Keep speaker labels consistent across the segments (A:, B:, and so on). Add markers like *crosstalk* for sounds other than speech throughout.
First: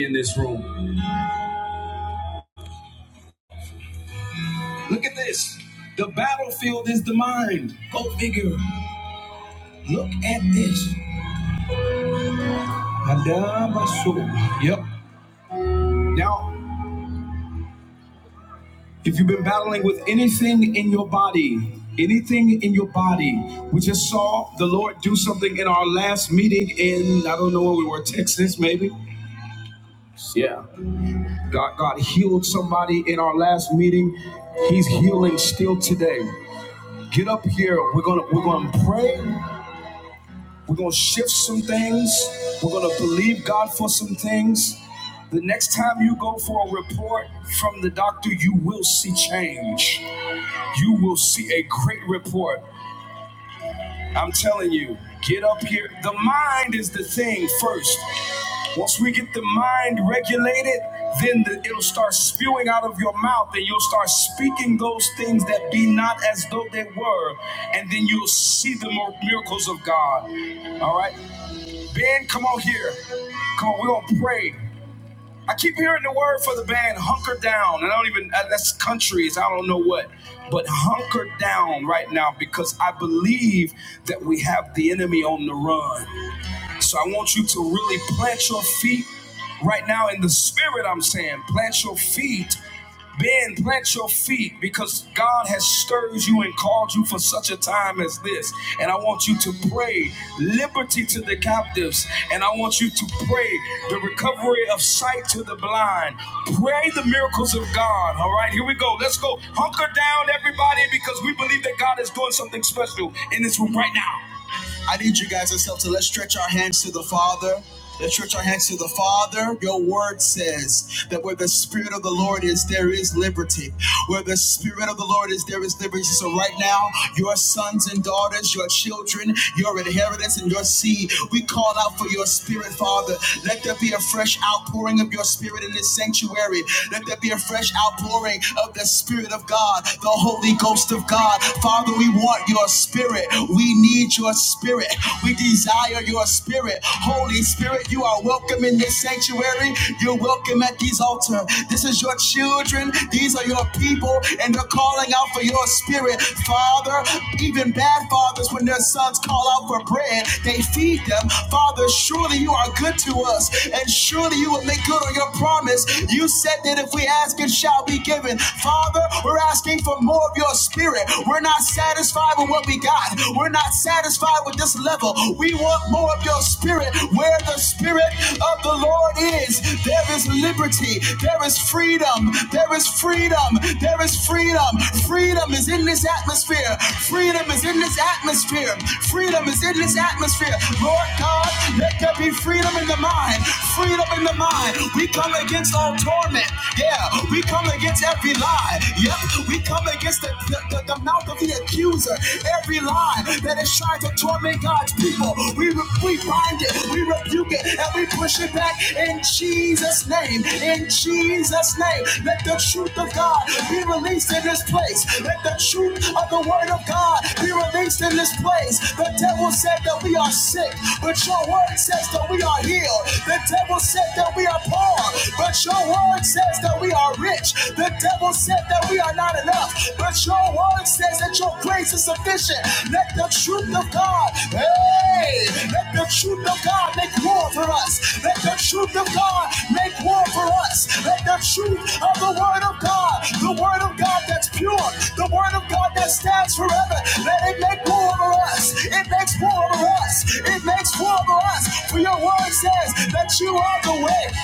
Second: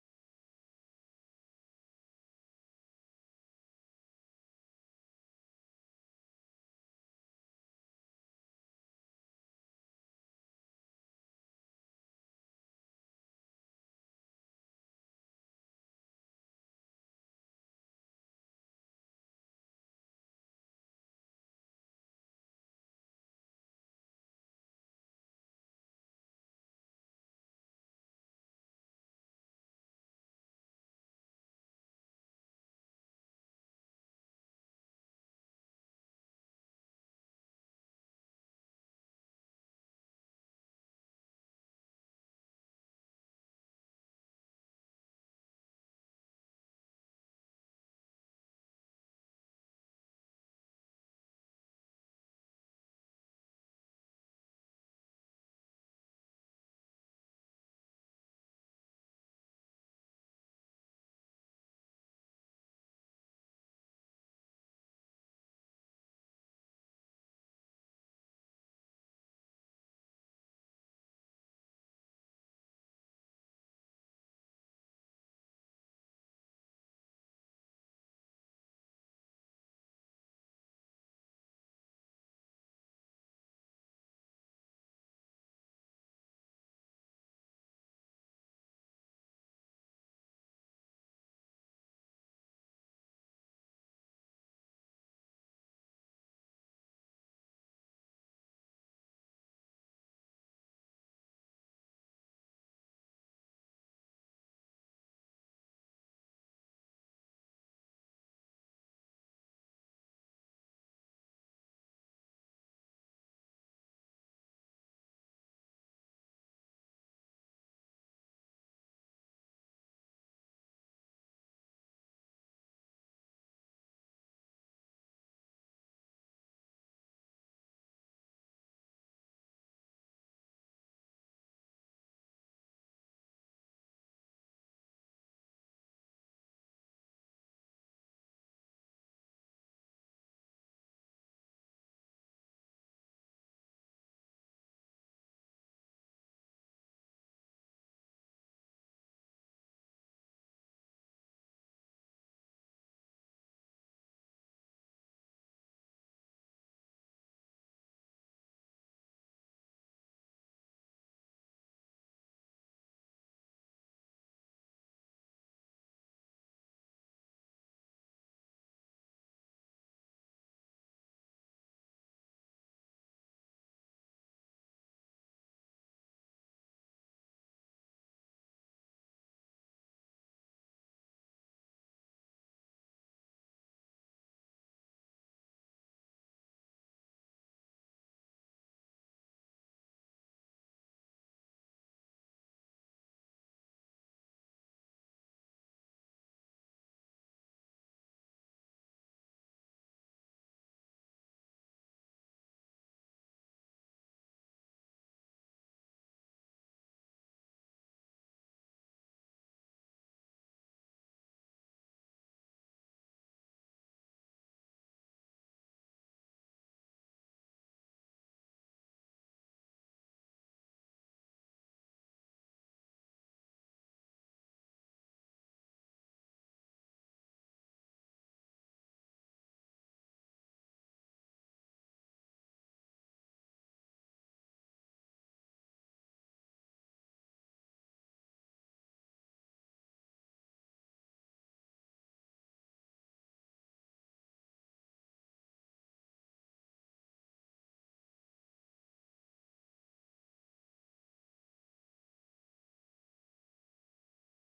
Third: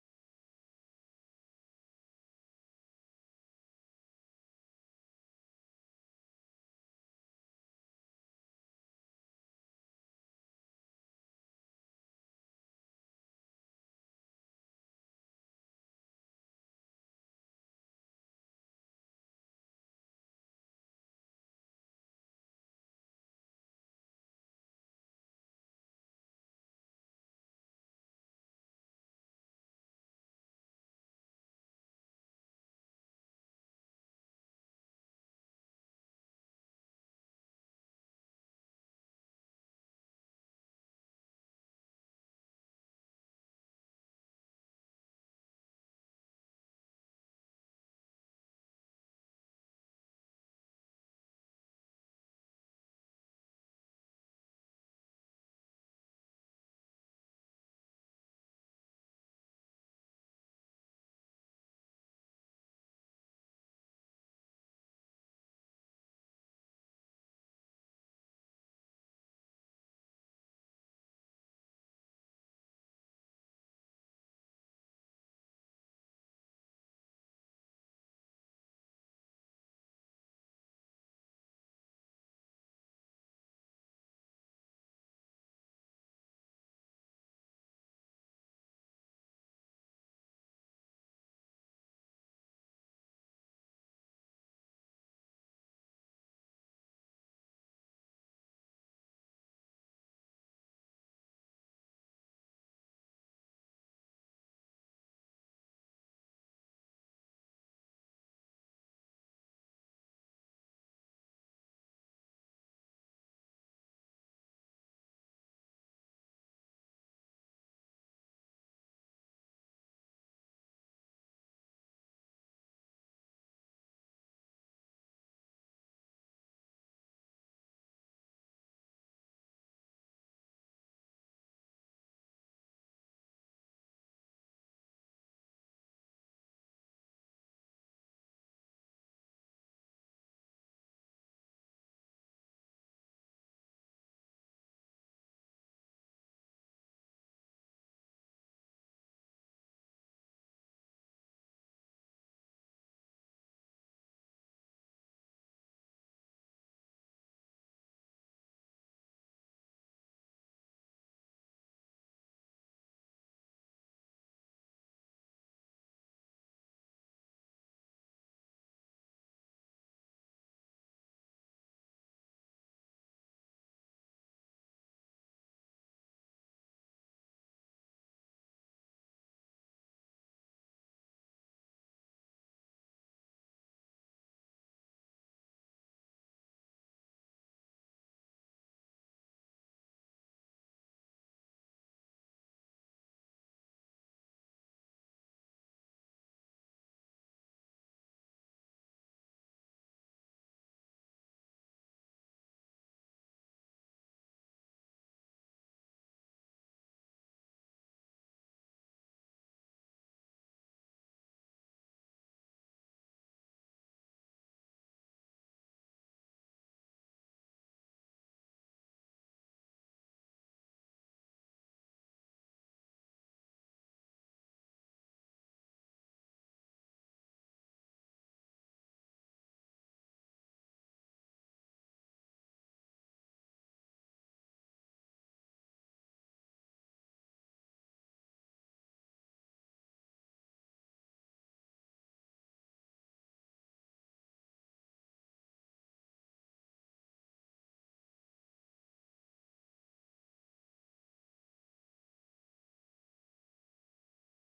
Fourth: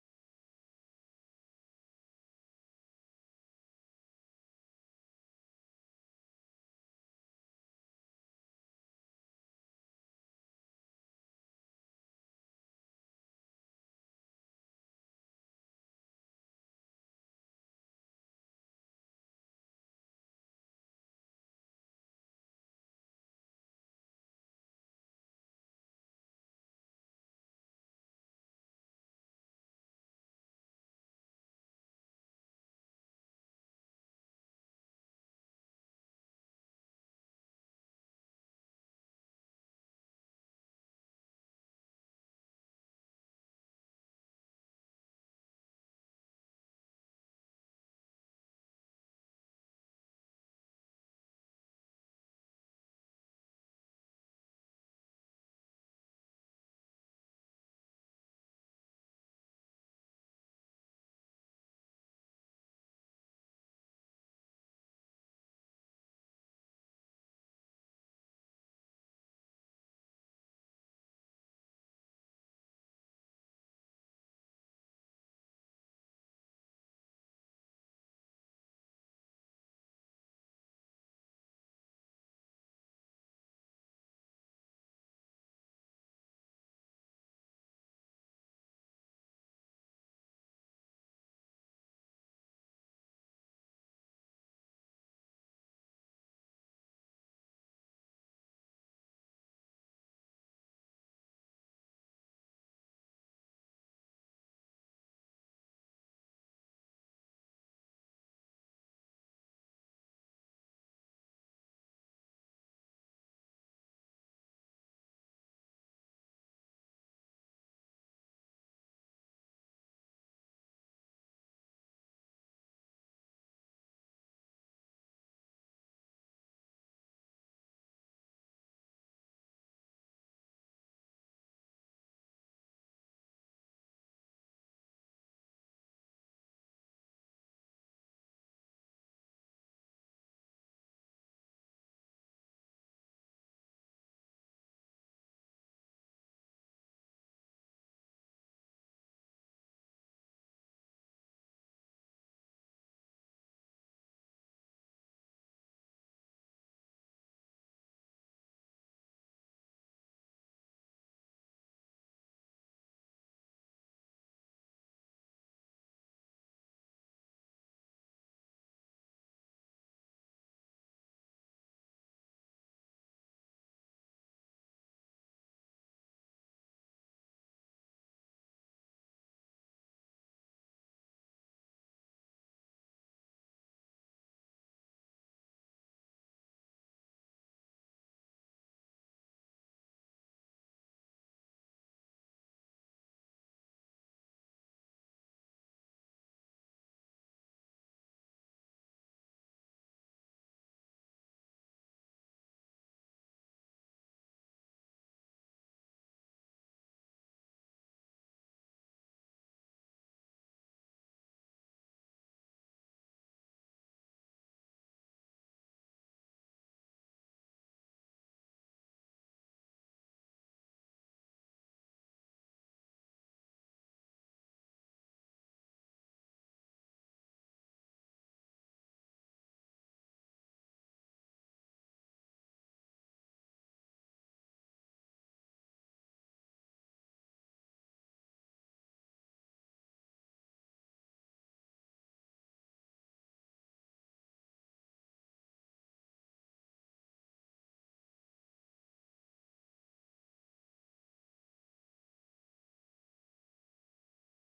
A: in this room. Look at this. The battlefield is the mind. Go figure. Look at this. Yep. Now, if you've been battling with anything in your body, anything in your body, we just saw the Lord do something in our last meeting in, I don't know where we were, Texas maybe? Yeah. God, God healed somebody in our last meeting. He's healing still today. Get up here. We're gonna we're gonna pray. We're going to shift some things. We're going to believe God for some things. The next time you go for a report from the doctor, you will see change. You will see a great report. I'm telling you, get up here. The mind is the thing first. Once we get the mind regulated, then the, it'll start spewing out of your mouth, and you'll start speaking those things that be not as though they were, and then you'll see the miracles of God. All right? Band, come on here. Come on, we're gonna pray. I keep hearing the word for the band, hunker down. And I don't even, uh, that's countries, I don't know what. But hunker down right now because I believe that we have the enemy on the run. So I want you to really plant your feet right now in the spirit, I'm saying. Plant your feet. Ben, plant your feet because God has stirred you and called you for such a time as this. And I want you to pray liberty to the captives. And I want you to pray the recovery of sight to the blind. Pray the miracles of God. All right, here we go. Let's go. Hunker down, everybody, because we believe that God is doing something special in this room right now guys ourselves. So let's stretch our hands to the Father. Let's stretch our hands to the Father. Your word says that where the Spirit of the Lord is, there is liberty. Where the Spirit of the Lord is, there is liberty. So right now, your sons and daughters, your children, your inheritance, and your seed, we call out for your Spirit, Father. Let there be a fresh outpouring of your Spirit in this sanctuary. Let there be a fresh outpouring of the Spirit of God, the Holy Ghost of God. Father, we want your Spirit spirit. We need your spirit. We desire your spirit. Holy Spirit, you are welcome in this sanctuary. You're welcome at these altar. This is your children. These are your people, and they're calling out for your spirit. Father, even bad fathers, when their sons call out for bread, they feed them. Father, surely you are good to us, and surely you will make good on your promise. You said that if we ask, it shall be given. Father, we're asking for more of your spirit spirit. We're not satisfied with what we got. We're not satisfied with this level. We want more of your spirit. Where the spirit of the Lord is, there is liberty. There is freedom. There is freedom. There is freedom. Freedom is in this atmosphere. Freedom is in this atmosphere. Freedom is in this atmosphere. Lord God, let there be freedom in the mind. Freedom in the mind. We come against all torment. Yeah, we come against every lie. Yep, we come against the, the, the- mouth of the accuser. Every lie that is trying to torment God's people, we, re- we bind it, we rebuke it, and we push it back in Jesus' name. In Jesus' name, let the truth of God be released in this place. Let the truth of the word of God be released in this place. The devil said that we are sick, but your word says that we are healed. The devil said that we are poor, but your word says that says that we are rich. The devil said that we are not enough, but your word says that your grace is sufficient. Let the truth of God, hey, let the truth of God make war for us. Let the truth of God make war for us. Let the truth of the word of God, the word of God that's pure, the word of God that stands forever, let it make war for us. It makes war for us. It makes war for us. For your word says that you are the way.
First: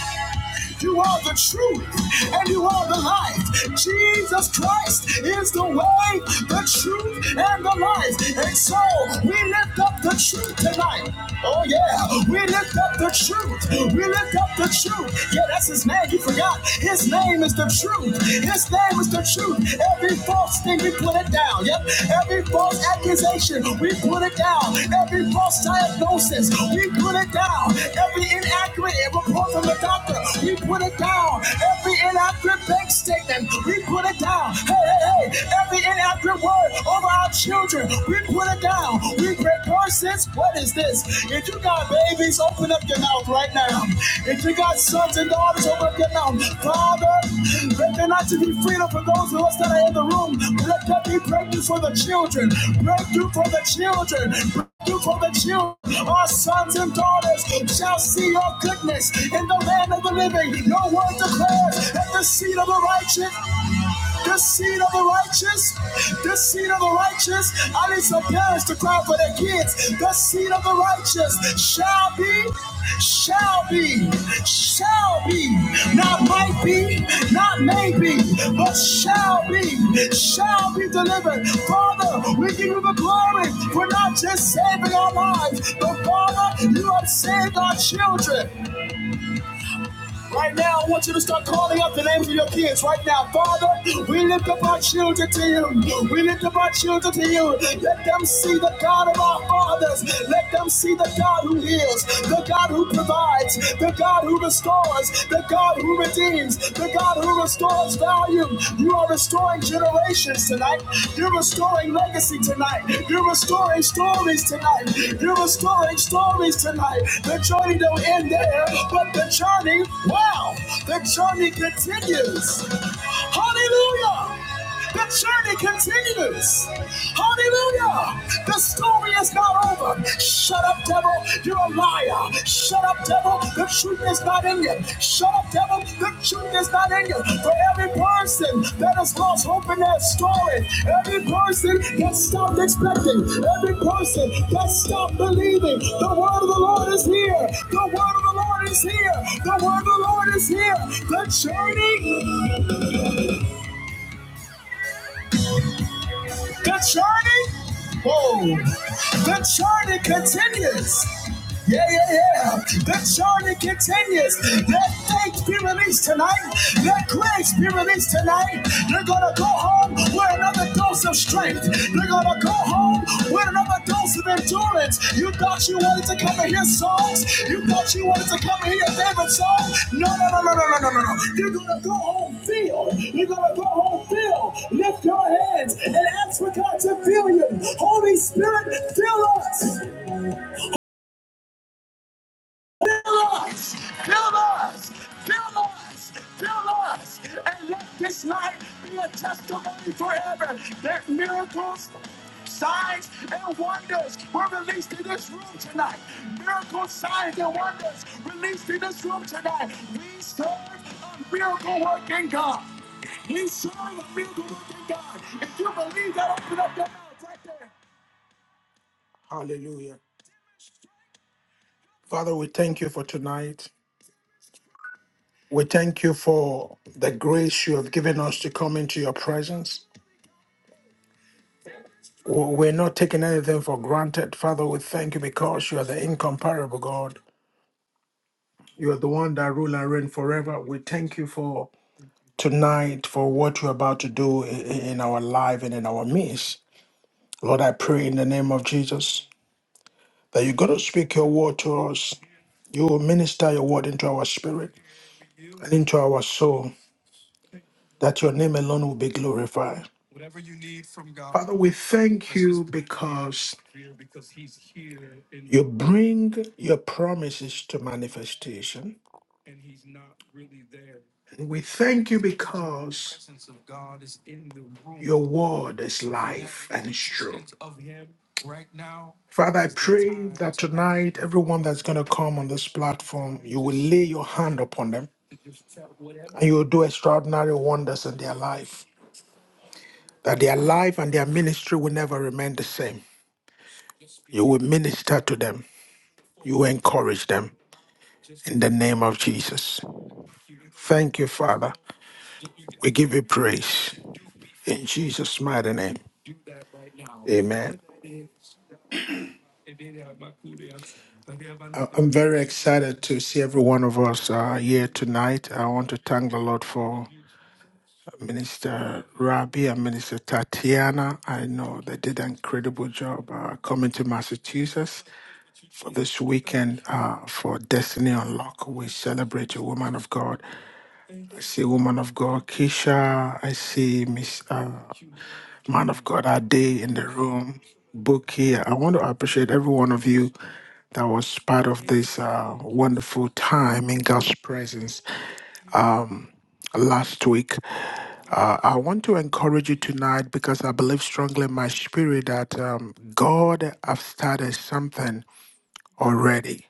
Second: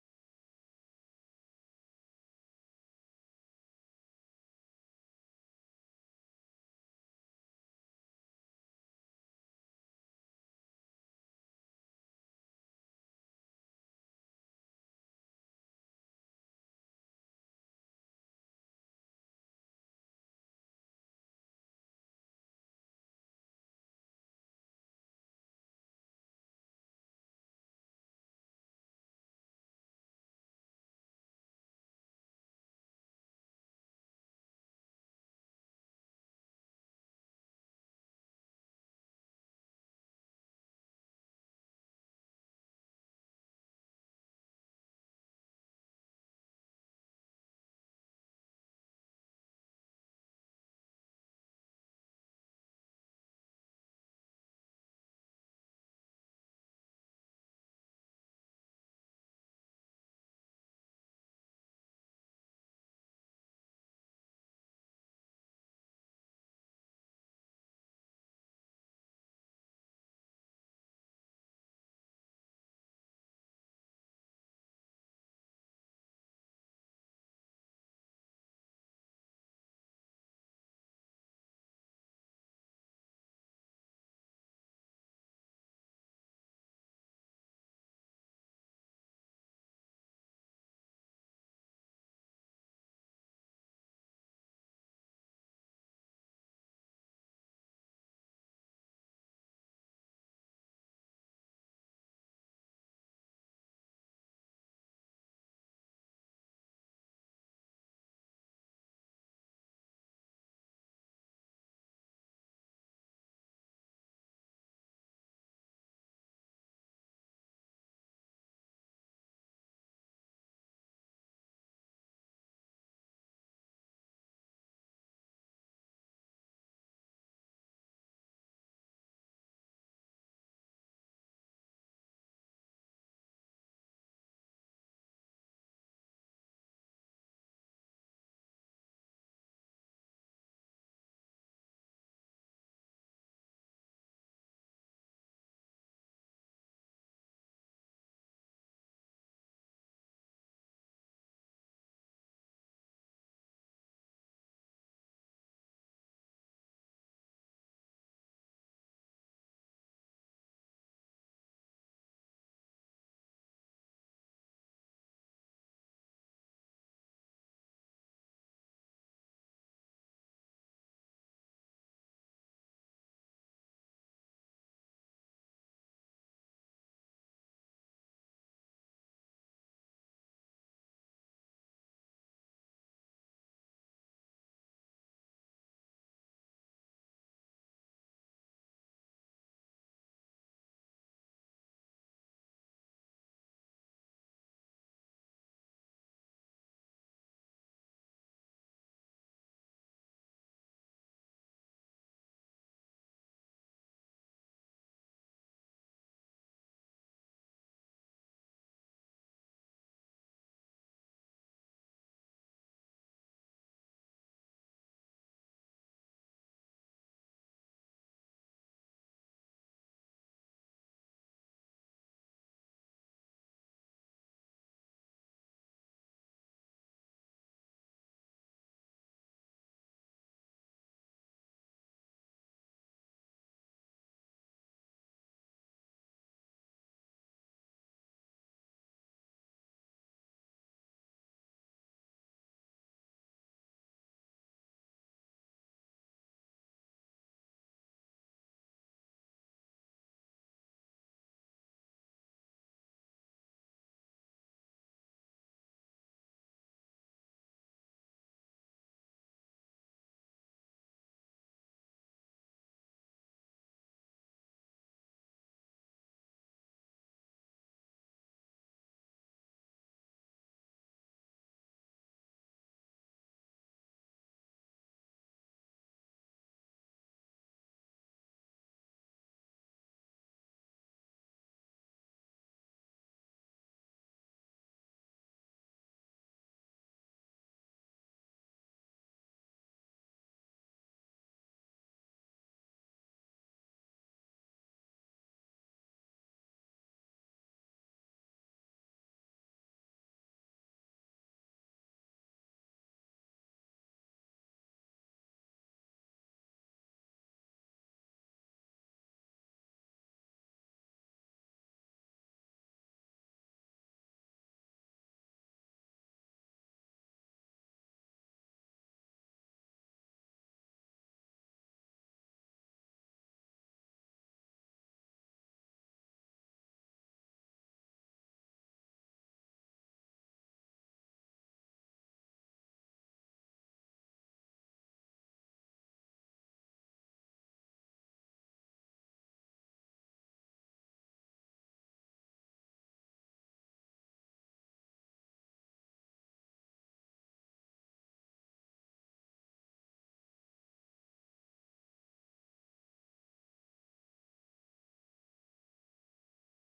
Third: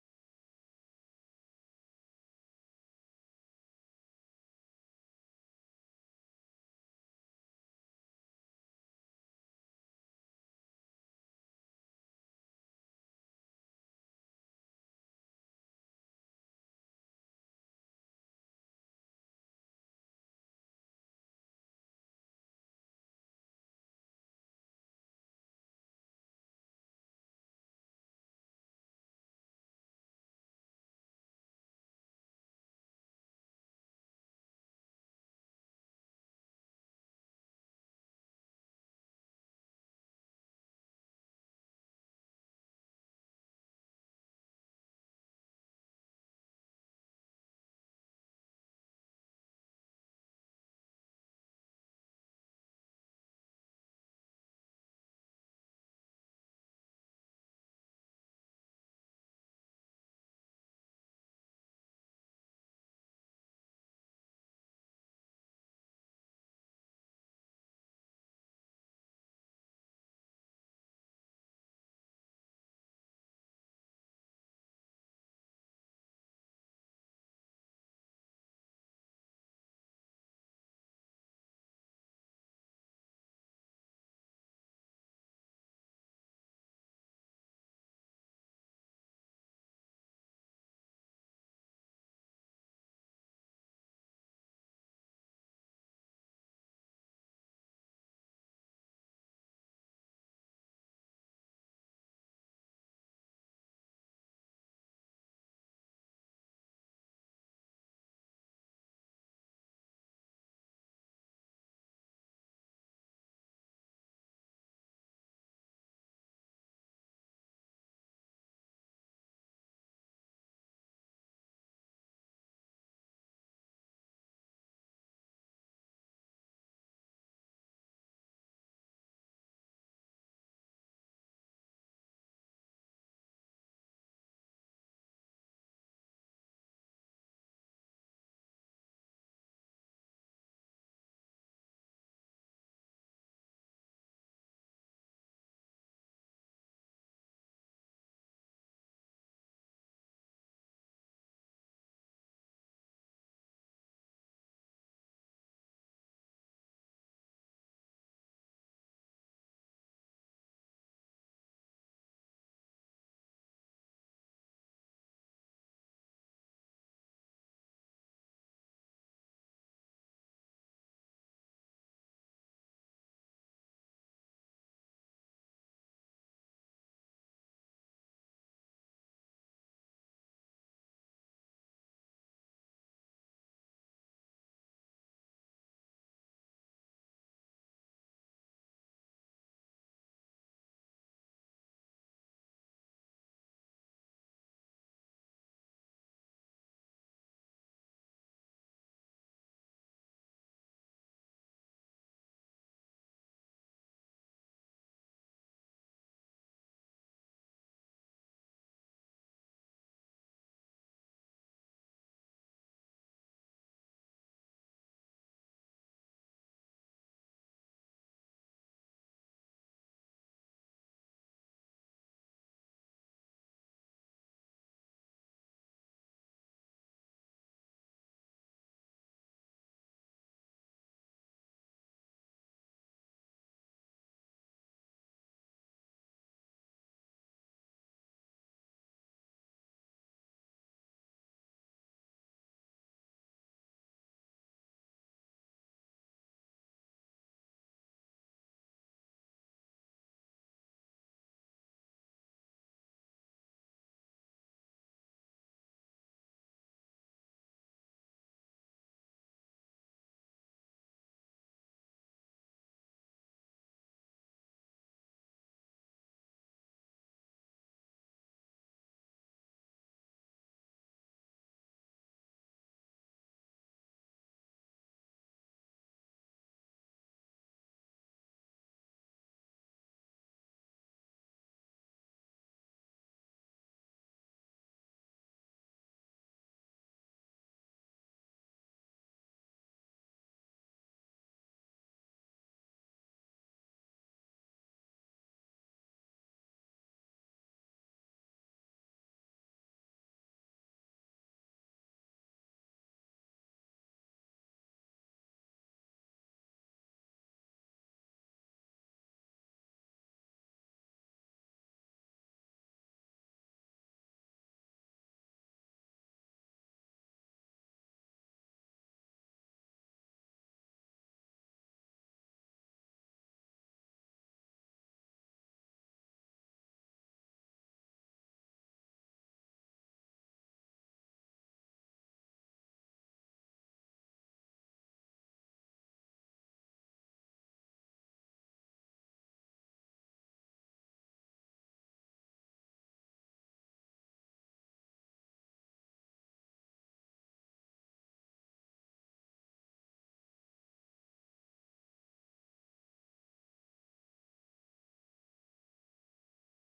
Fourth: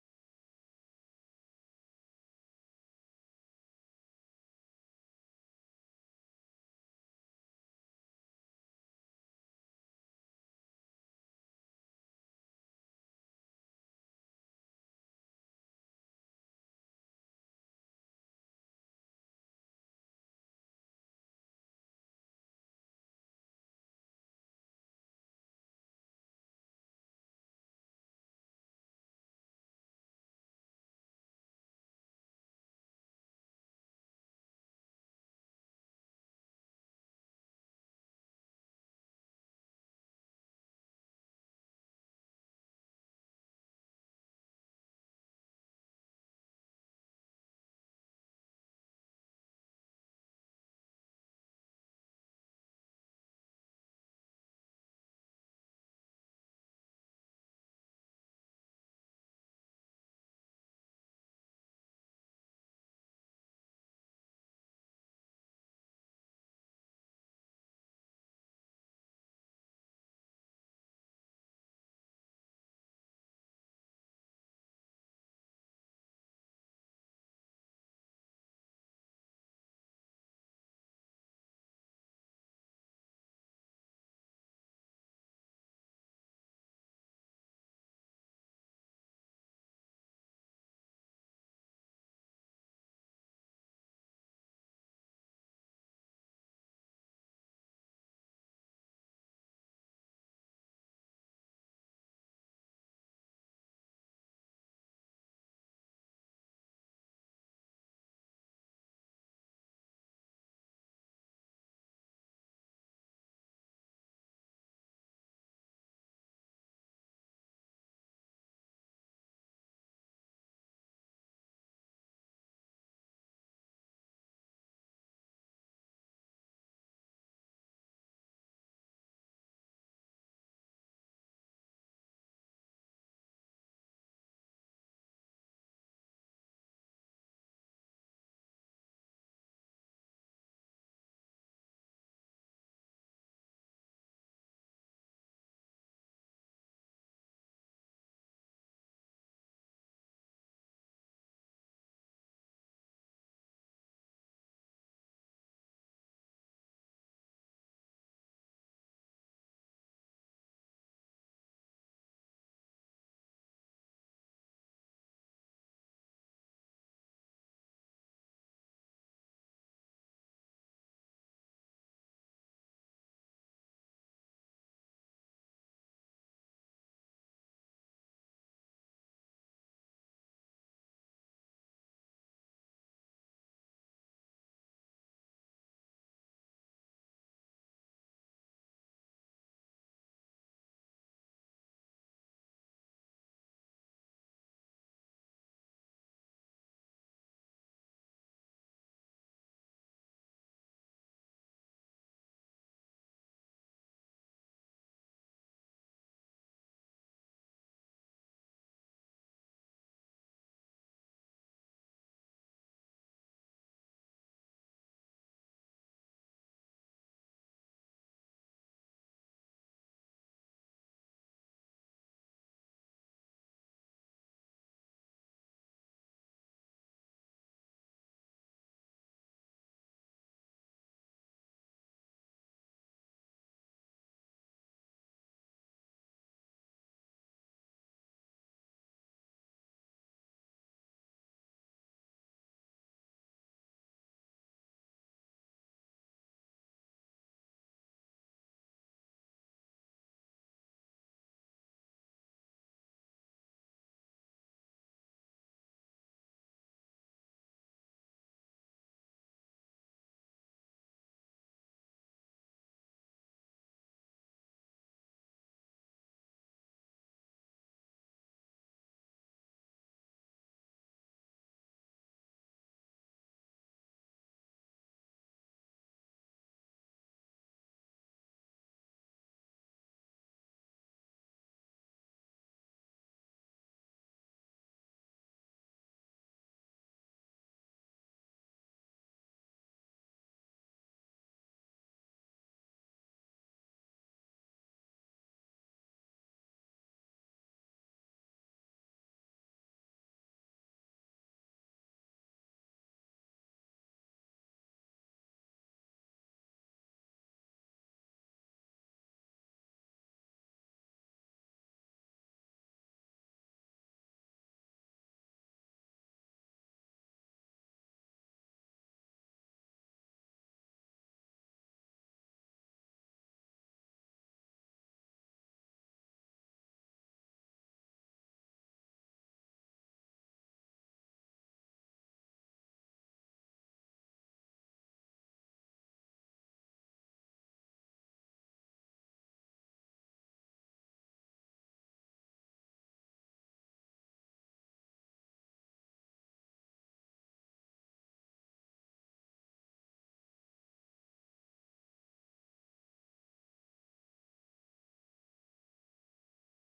A: You are the truth and you are the life. Jesus Christ is the way, the truth, and the life. And so we lift up the truth tonight. Oh, yeah. We lift up the truth. We lift up the truth. Yeah, that's his name. You forgot. His name is the truth. His name is the truth. Every false thing we put it down. Yep. Every false accusation, we put it down. Every false diagnosis, we put it down. Every inaccurate report from the doctor, we put it down. Every inaccurate bank statement, we put it down. Hey, hey, hey. Every inaccurate word over our children, we put it down. We break curses. What is this? If you got babies, open open up your mouth right now. If you got sons and daughters, open up your mouth. Father, let there not to be freedom for those of us that are in the room. Let there be breakthrough for the children. Breakthrough for the children. Breakthrough for the children. Our sons and daughters shall see your goodness in the land of the living. Your word declares at the seed of the righteous. The seed of the righteous, the seed of the righteous. I need some parents to cry for their kids. The seed of the righteous shall be, shall be, shall be. Not might be, not maybe, but shall be, shall be delivered. Father, we give you the glory for not just saving our lives, but Father, you have saved our children. Right now, I want you to start calling out the names of your kids. Right now, Father, we lift up our children to you. We lift up our children to you. Let them see the God of our fathers. Let them see the God who heals, the God who provides, the God who restores, the God who redeems, the God who restores value. You are restoring generations tonight. You're restoring legacy tonight. You're restoring stories tonight. You're restoring stories tonight. The journey don't end there, but the journey, wow, the journey continues. Hallelujah. The journey continues. Hallelujah. The story is not over. Shut up, devil. You you're a liar. Shut up, devil. The truth is not in you. Shut up, devil. The truth is not in you. For every person that has lost hope in their story, every person that stopped expecting, every person that stopped believing, the word of the Lord is here. The word of the Lord is here. The word of the Lord is here. The journey, the journey. Whoa. The journey continues. Yeah, yeah, yeah. That journey continues. Let faith be released tonight. Let grace be released tonight. They're going to go home with another dose of strength. They're going to go home with another dose of endurance. You thought you wanted to come and hear songs. You thought you wanted to come and hear your favorite song. No, no, no, no, no, no, no, no. no. You're going to go home filled. You're going to go home filled. Lift your hands and ask for God to fill you. Holy Spirit, fill us. Hallelujah. Father, we thank you for tonight. We thank you for the grace you have given us to come into your presence. W- We're not taking anything for granted. Father, we thank you because you are the incomparable God. You are the one that rule and reign forever. We thank you for tonight, for what you're about to do i- i- in our life and in our midst. Lord, I pray in the name of Jesus that you're going to speak your word to us. You will minister your word into our spirit and into our soul, that your name alone will be glorified. Father, we thank you because you bring your promises to manifestation. And we thank you because your word is life and it's true. Father, I pray that tonight, everyone that's going to come on this platform, you will lay your hand upon them and you will do extraordinary wonders in their life. That their life and their ministry will never remain the same. You will minister to them, you will encourage them in the name of Jesus. Thank you, Father. We give you praise. In Jesus' mighty name, amen. I'm very excited to see every one of us uh, here tonight. I want to thank the Lord for Minister Rabi and Minister Tatiana. I know they did an incredible job uh, coming to Massachusetts for this weekend uh, for Destiny Unlock. We celebrate a woman of God. I see woman of God, Keisha. I see Miss. uh, man of God, our day in the room, book here. I want to appreciate every one of you that was part of this uh, wonderful time in God's presence last week. Uh, I want to encourage you tonight because I believe strongly in my spirit that um, God has started something already.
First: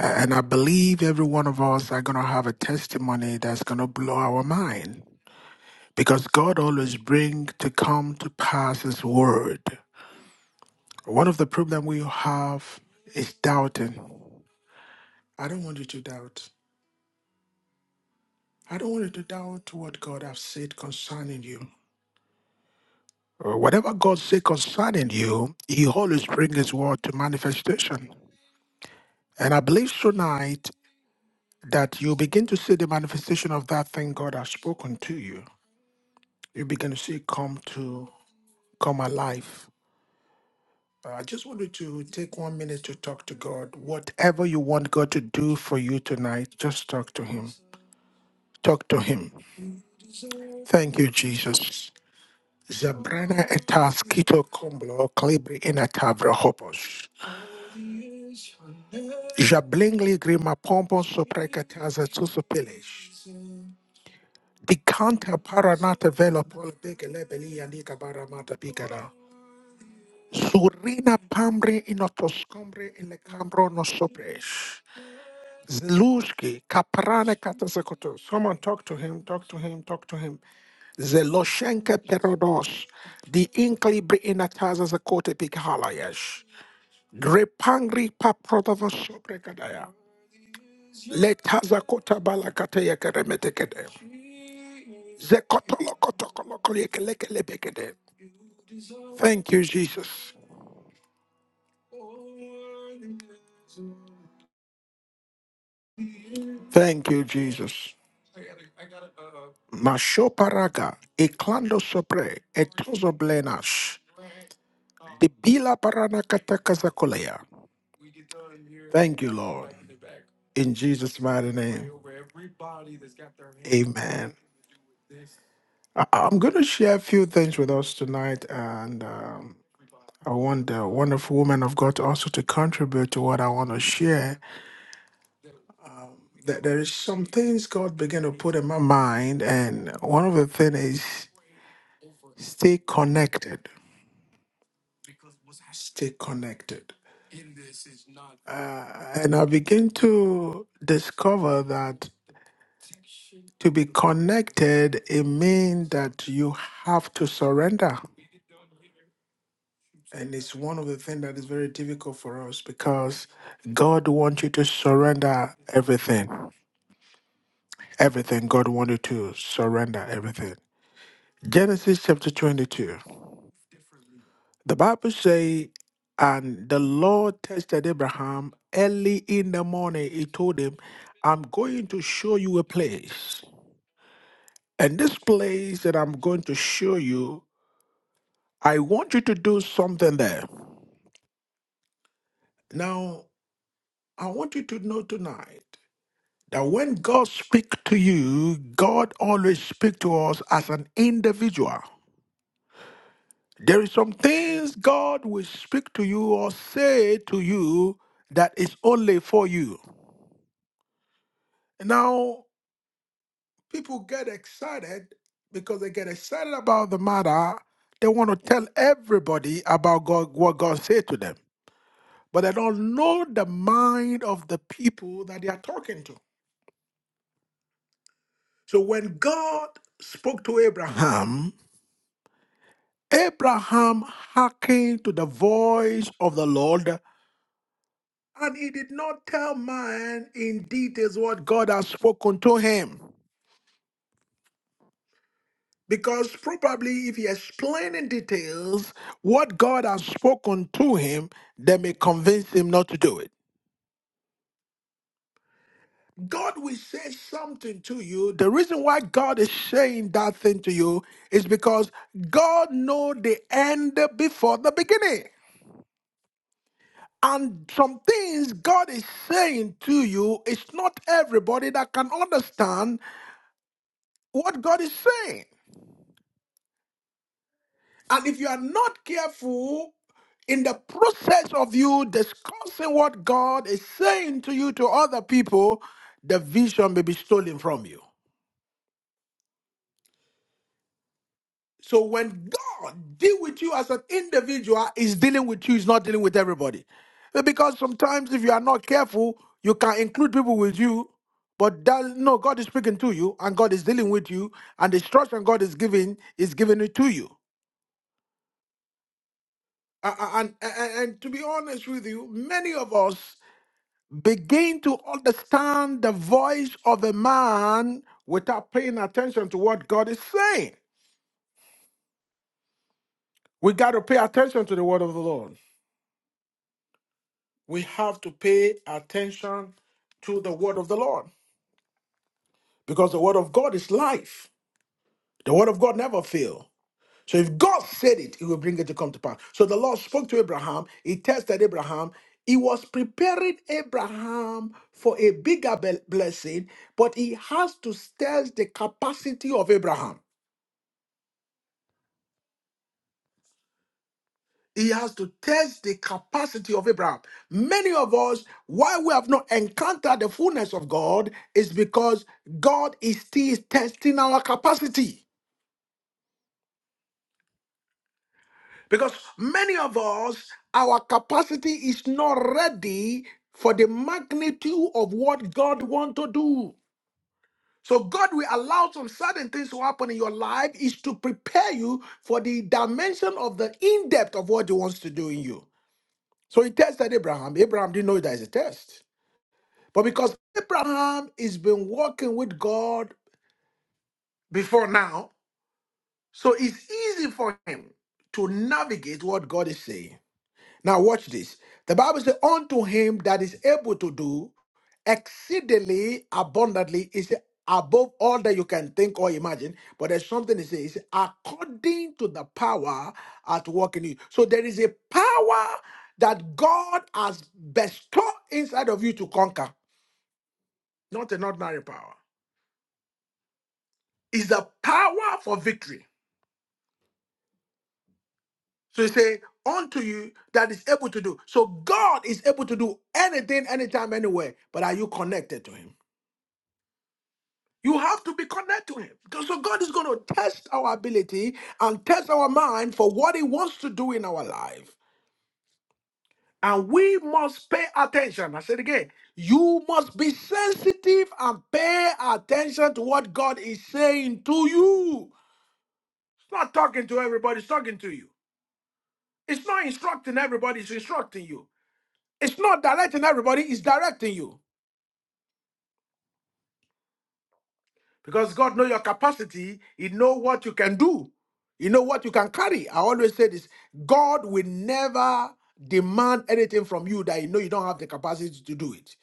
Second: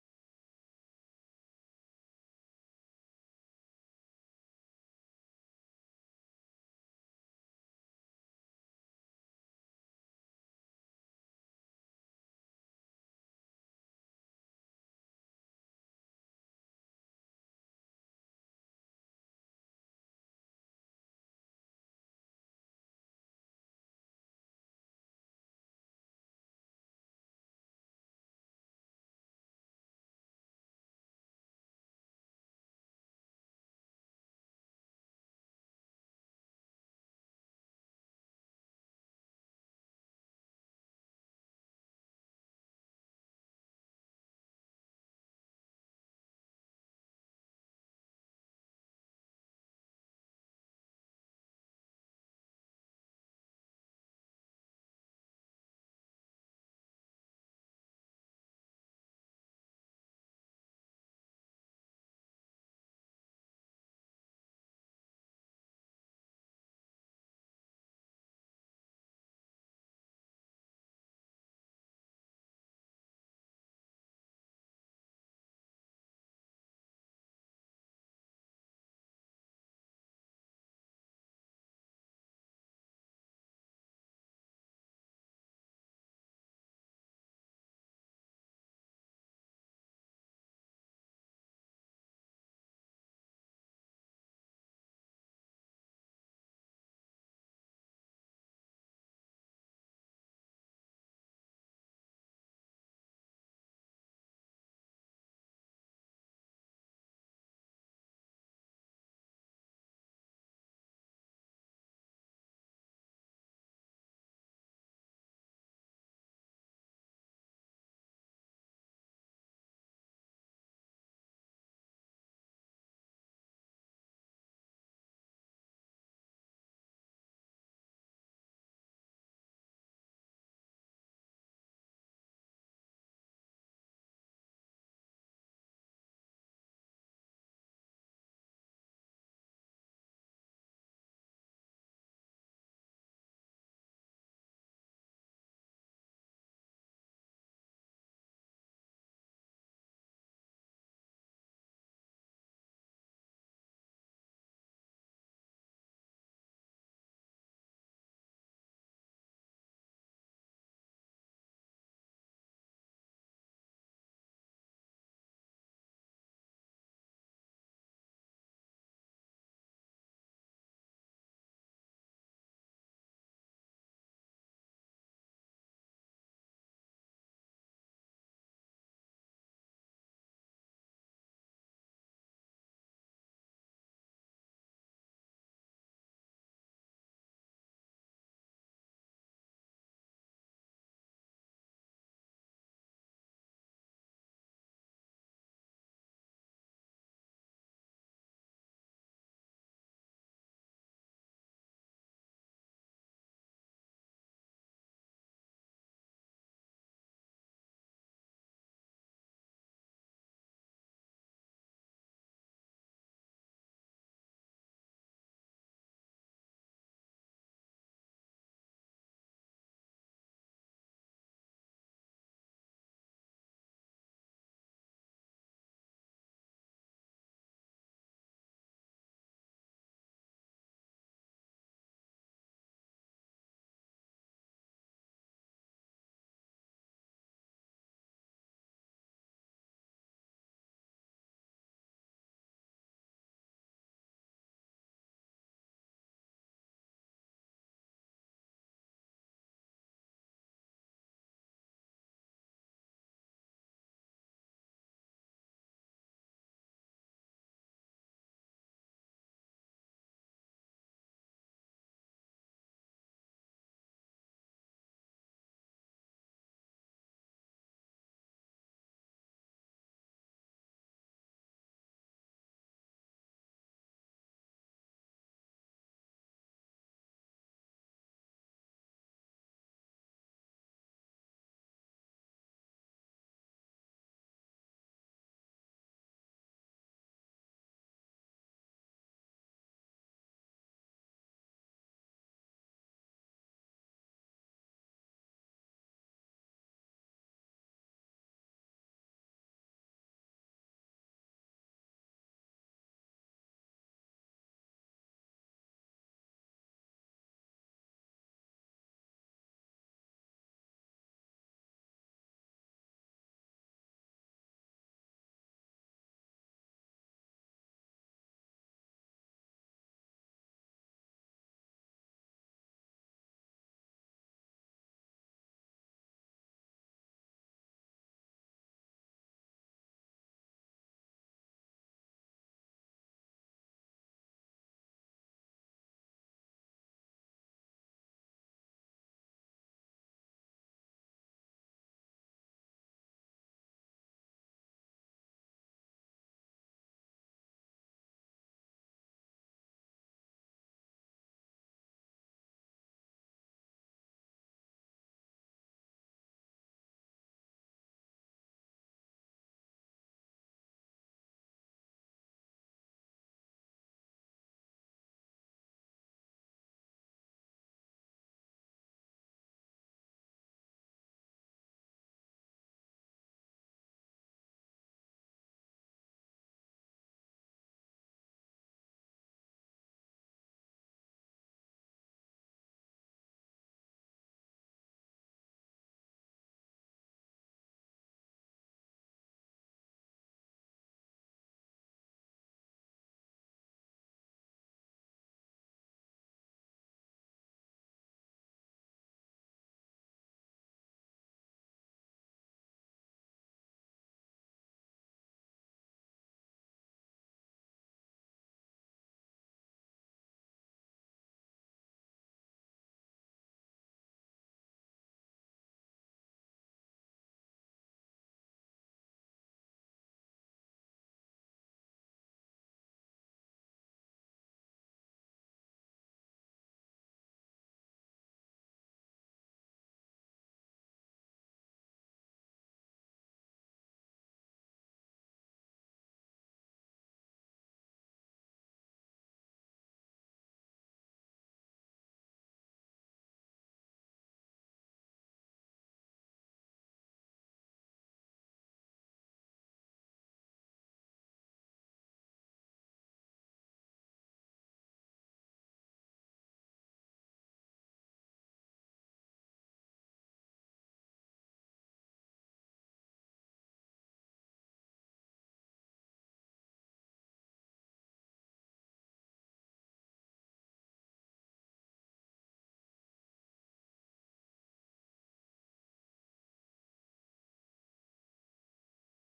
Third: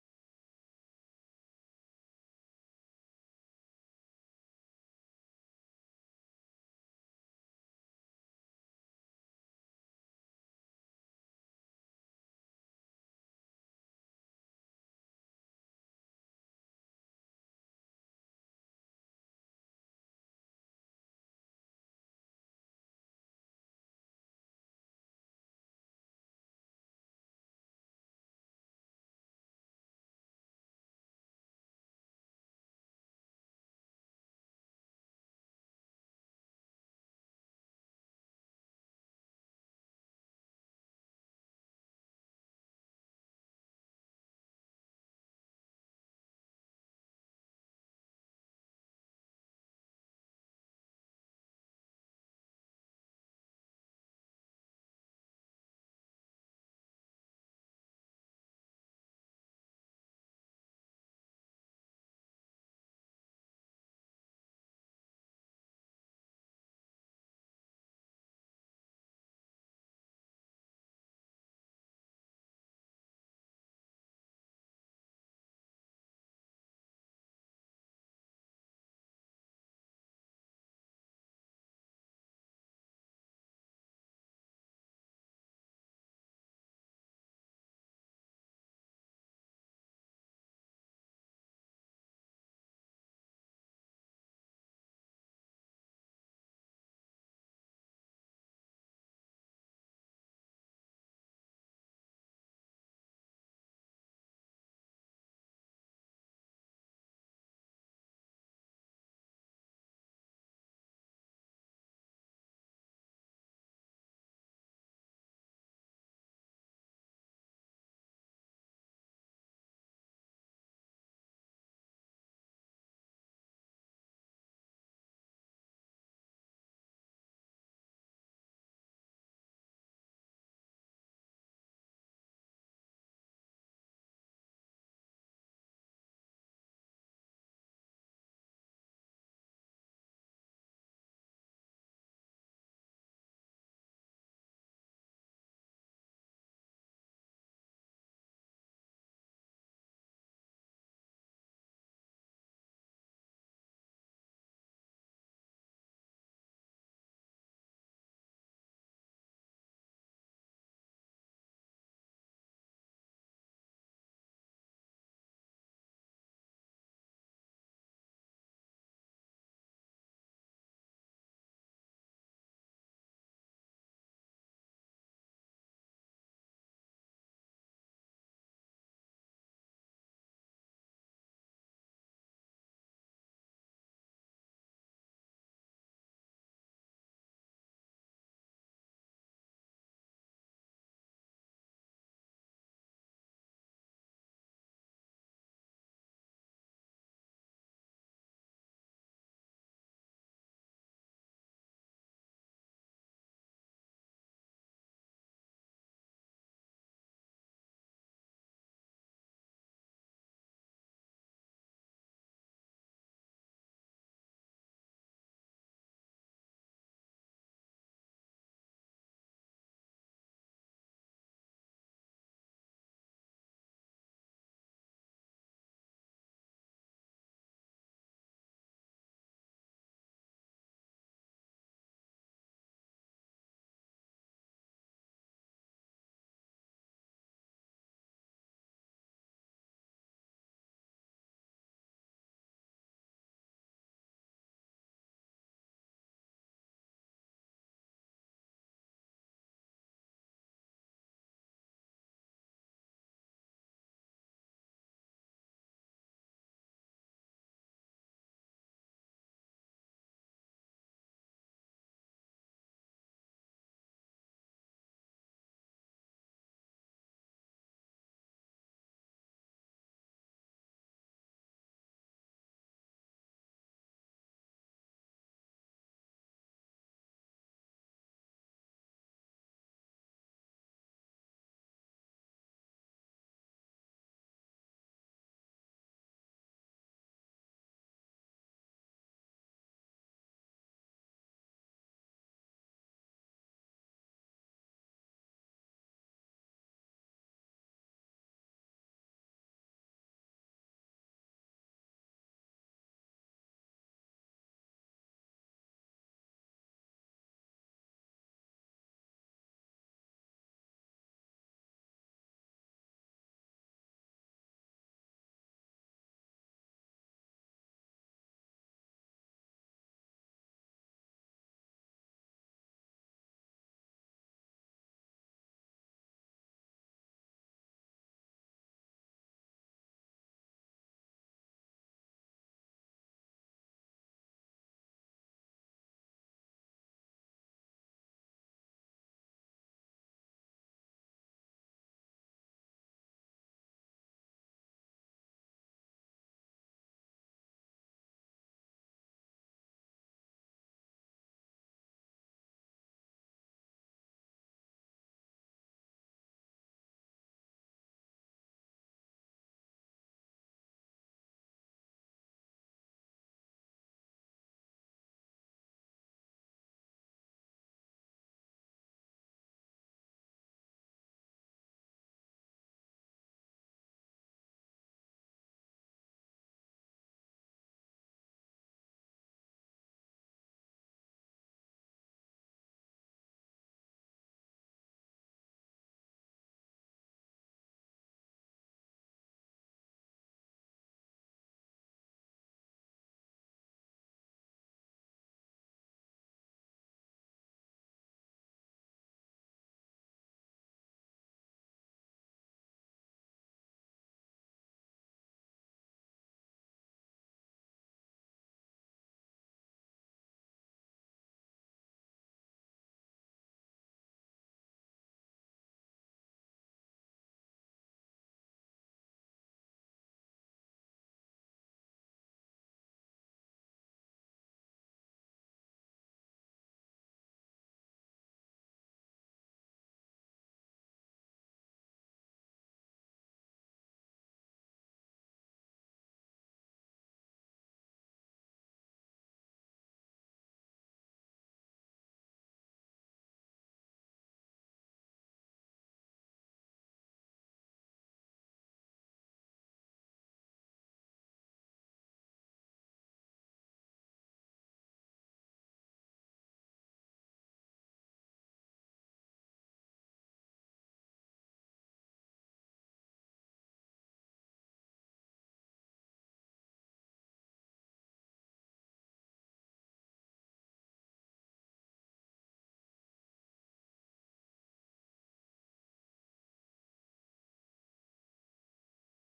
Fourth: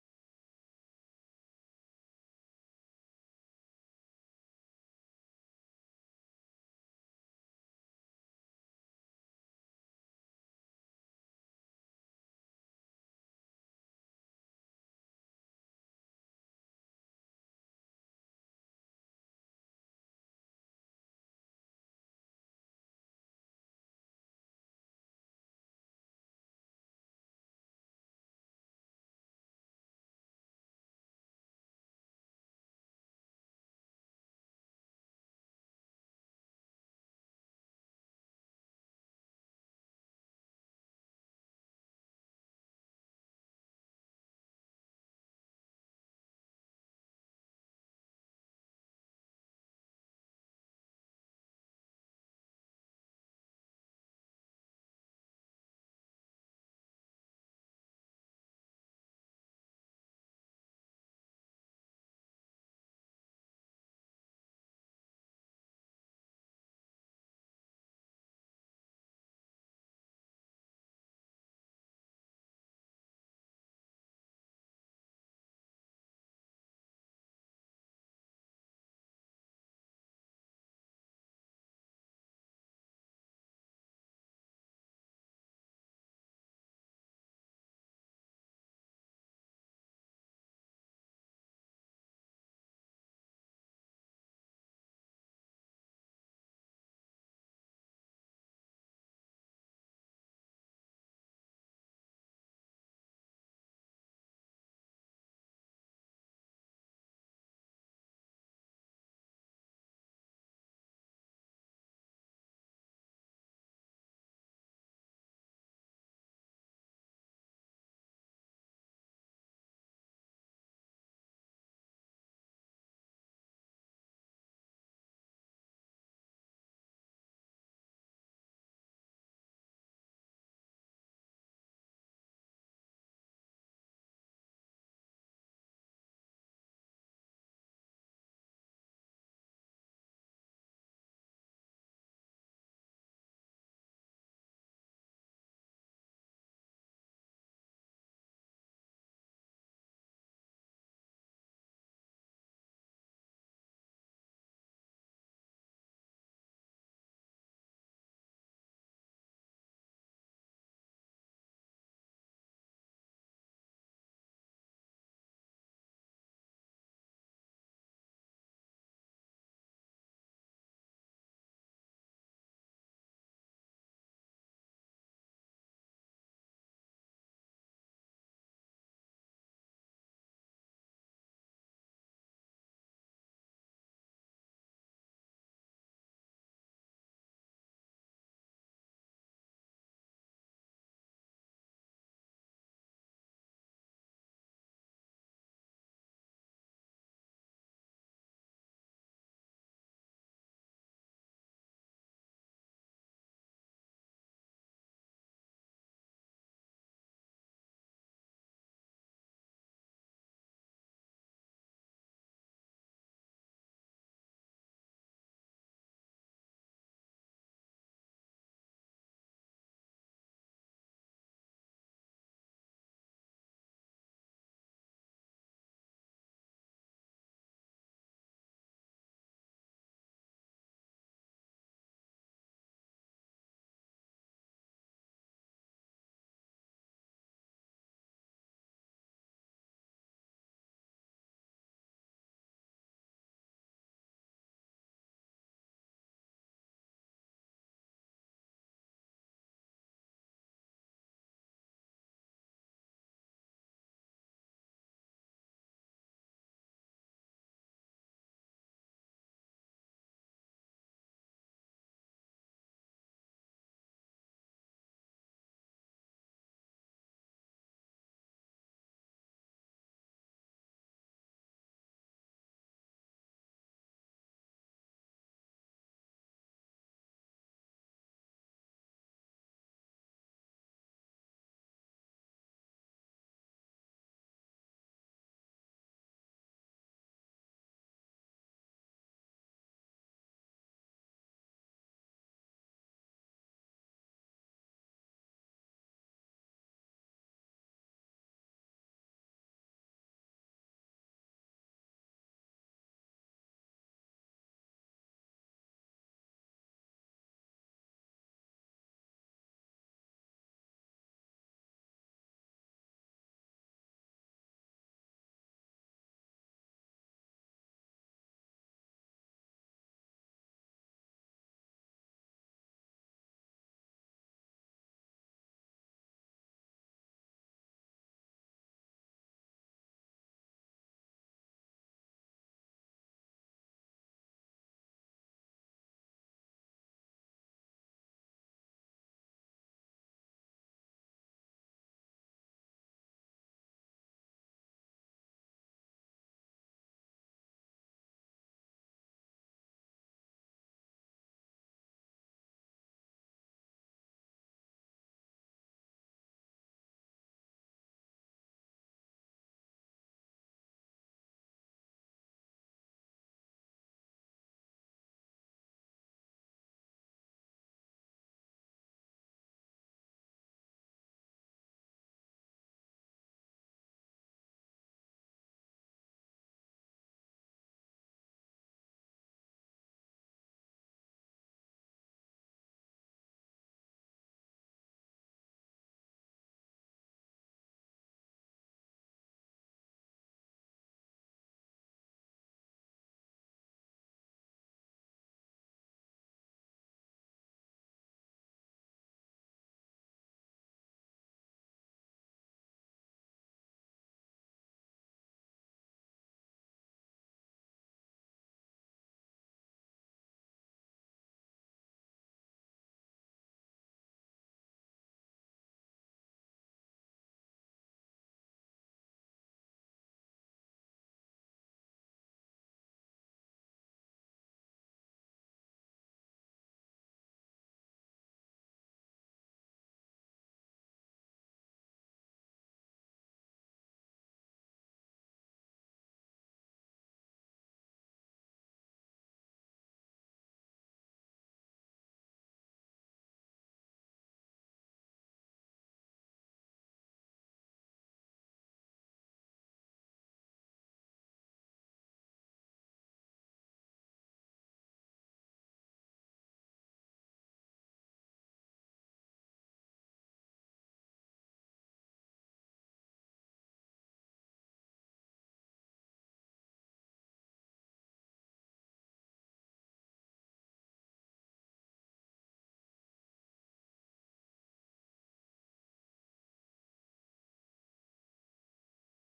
A: A- And I believe every one of us are going to have a testimony that's going to blow our mind because God always brings to come to pass his word. One of the problem we have is doubting. I don't want you to doubt. I don't want you to doubt what God has said concerning you. Uh, Whatever God said concerning you, He always brings His word to manifestation. And I believe tonight that you begin to see the manifestation of that thing God has spoken to you. You begin to see it come to come alive. Uh, I just wanted to take one minute to talk to God. Whatever you want God to do for you tonight, just talk to Him. Talk to Him. Thank you, Jesus. Zabrana etas kito komblo kalibri ina tavra hopos. Jablingli grima pompos soprekataza tusupilesh. Dikanta paranata velo pol begelebeli yanika baramata bigara. Surina pambre inotoscombre in le cambro no sopresh. Zelushki, Kaprane Katasakoto. Someone talk to him, talk to him, talk to him. Zeloshenka Perodos, the Inkli Briinataza Zakote Pikhalayesh, Grepangri Paprotava Sobregadaya, Letazakota Balakateya Keremetekede, Zekotolokotokolokolekelekele Thank you, Jesus. Thank you, Jesus. Mashoparaga, Eklando Sopre, Etozo Blenash. The Bila Parana Kata Kasakolaya. Thank you, Lord. In Jesus' mighty name, amen. I- I'm going to share a few things with us tonight, and um, I want the wonderful woman of God also to contribute to what I want to share. That there is some things God began to put in my mind, and one of the things is stay connected. Stay connected. And I begin to discover that To be connected, it means that you have to surrender. And it's one of the things that is very difficult for us because God wants you to surrender everything. Everything. God wants you to surrender everything. Genesis chapter 22. The Bible says, and the Lord tested Abraham early in the morning. He told him, I'm going to show you a place. And this place that I'm going to show you I want you to do something there. Now, I want you to know tonight that when God speaks to you, God always speaks to us as an individual. There is some things God will speak to you or say to you that is only for you. Now, people get excited because they get excited about the matter. They want to tell everybody about God, what God said to them. but they don't know the mind of the people that they are talking to. So when God spoke to Abraham, Abraham hearkened to the voice of the Lord, and he did not tell man in details what God had spoken to him. Because probably if he explained in details what God has spoken to him, they may convince him not to do it. God will say something to you. The reason why God is saying that thing to you is because God knows the end before the beginning. And some things God is saying to you, it's not everybody that can understand what God is saying. And if you are not careful, in the process of you discussing what God is saying to you to other people, the vision may be stolen from you. So when God deal with you as an individual, He's dealing with you, he's not dealing with everybody. Uh, Because sometimes if you are not careful, you can include people with you, but that no, God is speaking to you and God is dealing with you, and the instruction God is giving is giving it to you. A- a- And, and, and to be honest with you, many of us begin to understand the voice of a man without paying attention to what God is saying. We got to pay attention to the word of the Lord. we have to pay attention to the word of the Lord because the word of God is life. The word of God never fails. So if God said it, he will bring it to come to pass. So the Lord spoke to Abraham, he tested Abraham, he was preparing Abraham for a bigger be- blessing, but he has to test the capacity of Abraham. He has to test the capacity of Abraham. Many of us, why we have not encountered the fullness of God, is because God is still testing our capacity. Because many of us, our capacity is not ready for the magnitude of what God wants to do. So God will allow some certain things to happen in your life is to prepare you for the dimension of the in-depth of what he wants to do in you. So he tested Abraham. Abraham didn't know that it's a test. But because Abraham has been walking with God before now, so it's easy for him to navigate what God is saying. Now, watch this. The Bible says, Unto him that is able to do exceedingly abundantly is above all that you can think or imagine. But there's something it says, according to the power at work in you. So there is a power that God has bestowed inside of you to conquer, not an ordinary power. is the power for victory. So you say, unto you that is able to do. So God is able to do anything, anytime, anywhere. But are you connected to Him? You have to be connected to Him. Because so God is going to test our ability and test our mind for what He wants to do in our life. And we must pay attention. I said again, you must be sensitive and pay attention to what God is saying to you. It's not talking to everybody, it's talking to you. It's not instructing everybody, it's instructing you. It's not directing everybody, it's directing you. Because God knows your capacity, He knows what you can do, He know what you can carry. I always say this God will never demand anything from you that you know you don't have the capacity to do it.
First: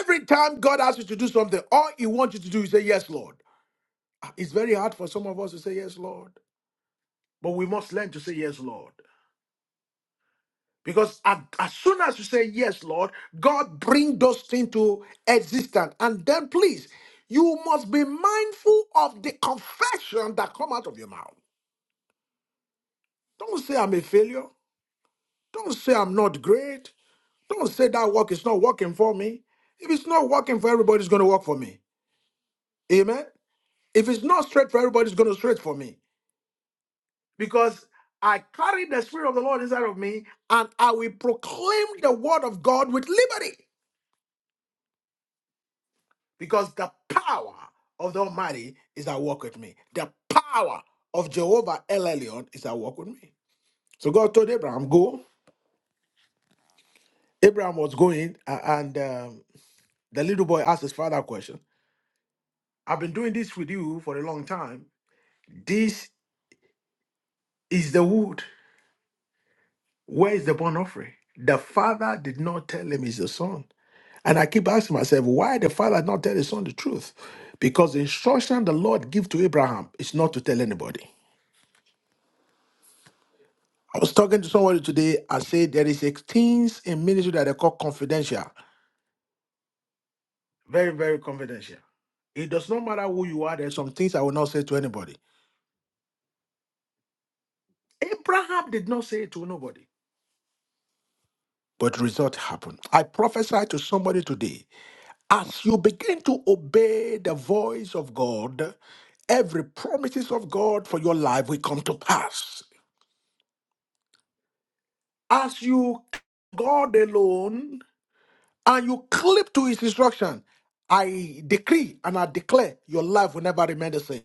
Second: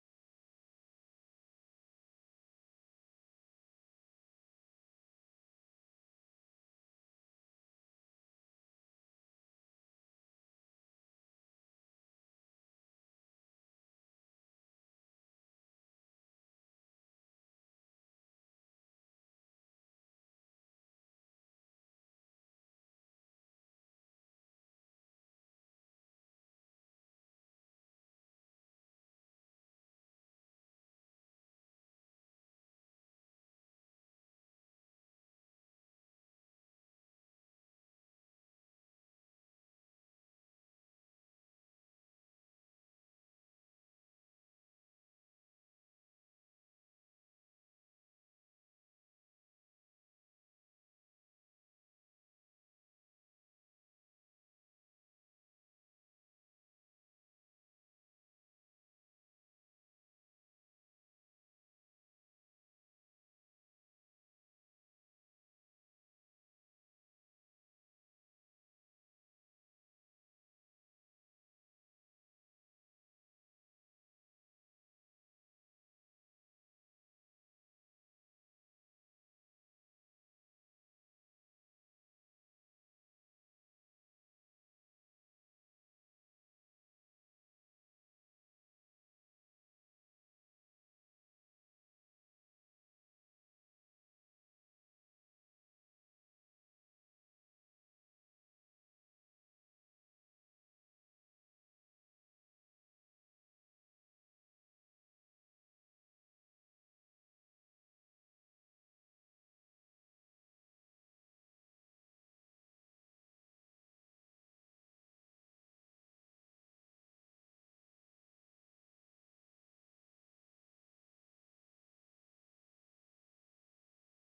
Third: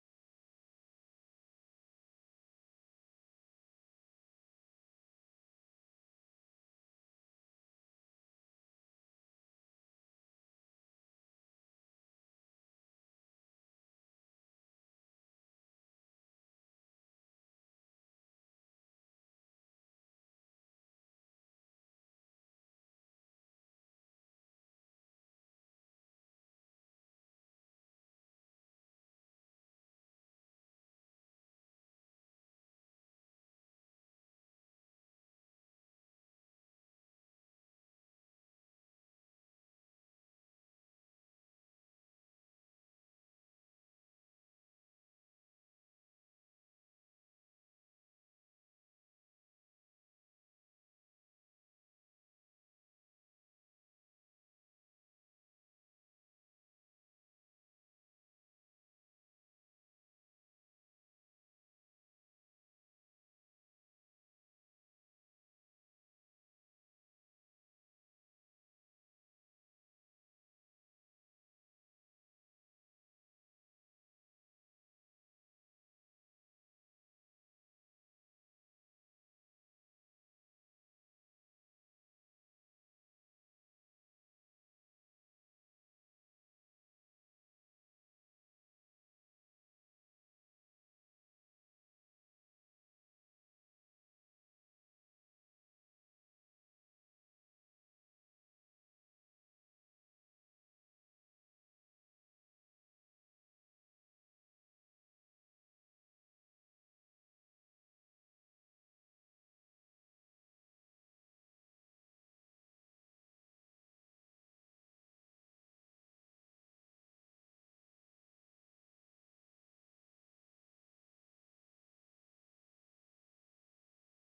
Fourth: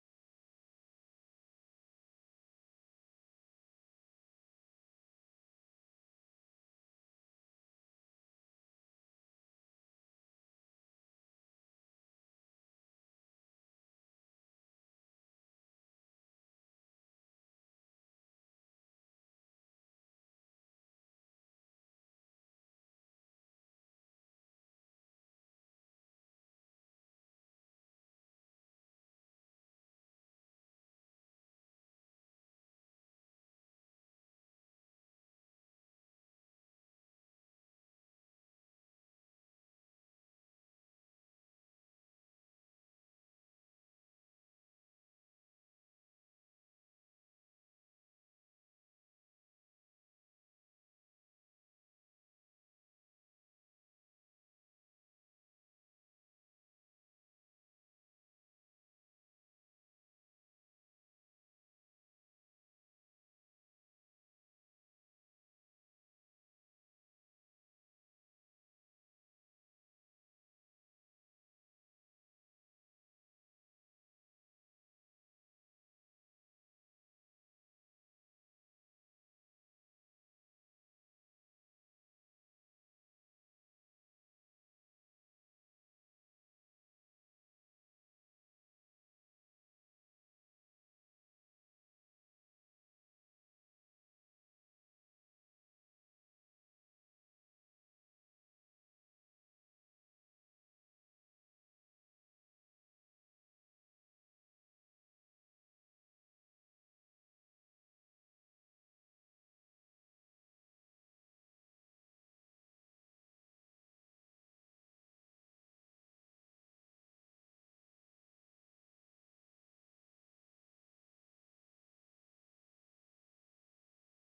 A: Every time God asks you to do something, all He wants you to do is say, Yes, Lord. Ah, It's very hard for some of us to say, Yes, Lord. But we must learn to say, Yes, Lord. Because a- as soon as you say, Yes, Lord, God bring those things to existence. And then please, you must be mindful of the confession that come out of your mouth. Don't say I'm a failure. Don't say I'm not great. Don't say that work is not working for me. If it's not working for everybody, it's going to work for me. Amen. If it's not straight for everybody, it's going to straight for me. Because I carry the Spirit of the Lord inside of me and I will proclaim the word of God with liberty. because the power of the Almighty is at work with me. The power of Jehovah El Elyon is at work with me. So God told Abraham, Go. Abraham was going, a- and um, the little boy asked his father a question I've been doing this with you for a long time. This is the wood. Where is the burnt offering? The father did not tell him it's the son. And I keep asking myself, why the father not tell his son the truth? Because the instruction the Lord gave to Abraham is not to tell anybody. I was talking to somebody today. I said there is a things in ministry that they call confidential. Very, very confidential. It does not matter who you are. There's some things I will not say to anybody. Abraham did not say it to nobody. But result happened. I prophesy to somebody today. As you begin to obey the voice of God, every promises of God for your life will come to pass. As you God alone and you clip to his instruction, I decree and I declare your life will never remain the same.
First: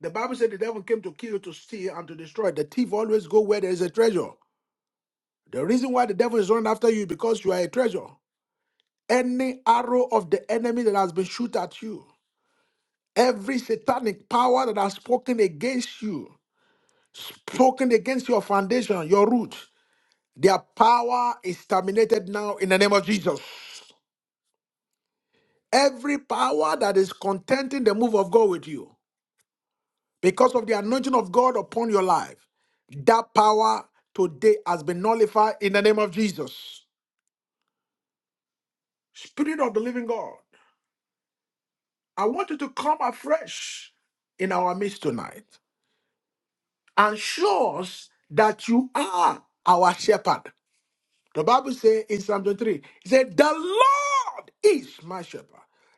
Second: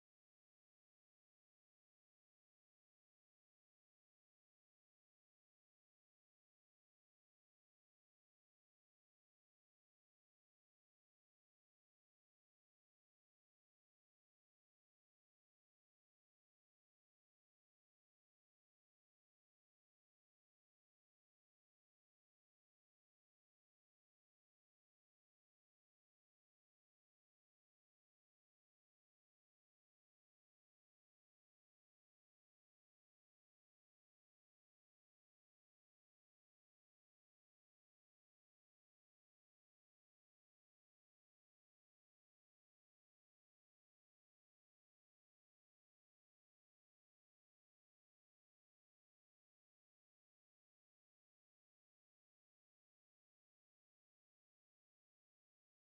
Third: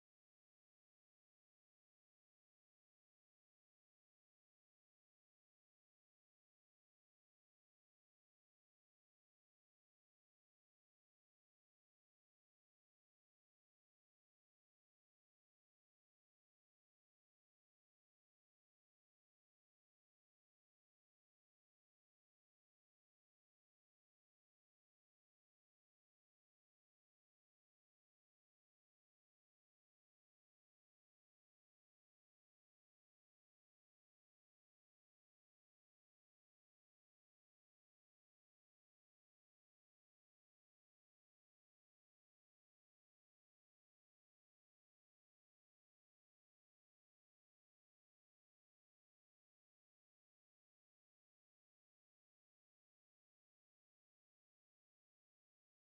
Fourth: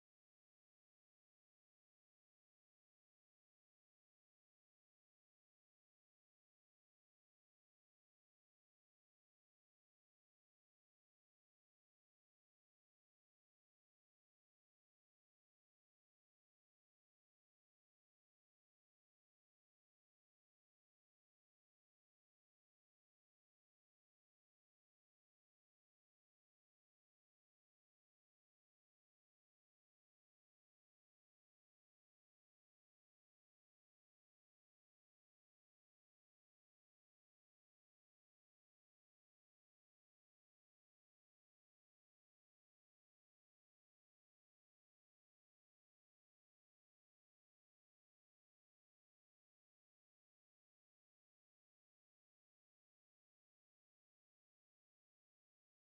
A: The Bible said the devil came to kill, to steal, and to destroy. The thief always go where there is a treasure. The reason why the devil is running after you is because you are a treasure. Any arrow of the enemy that has been shot at you, every satanic power that has spoken against you, spoken against your foundation, your root, their power is terminated now in the name of Jesus. Every power that is contenting the move of God with you. because of the anointing of God upon your life, that power today has been nullified in the name of Jesus. Spirit of the living God, I want you to come afresh in our midst tonight and show us that you are our shepherd. The Bible says in Psalm 23, it said, The Lord is my shepherd.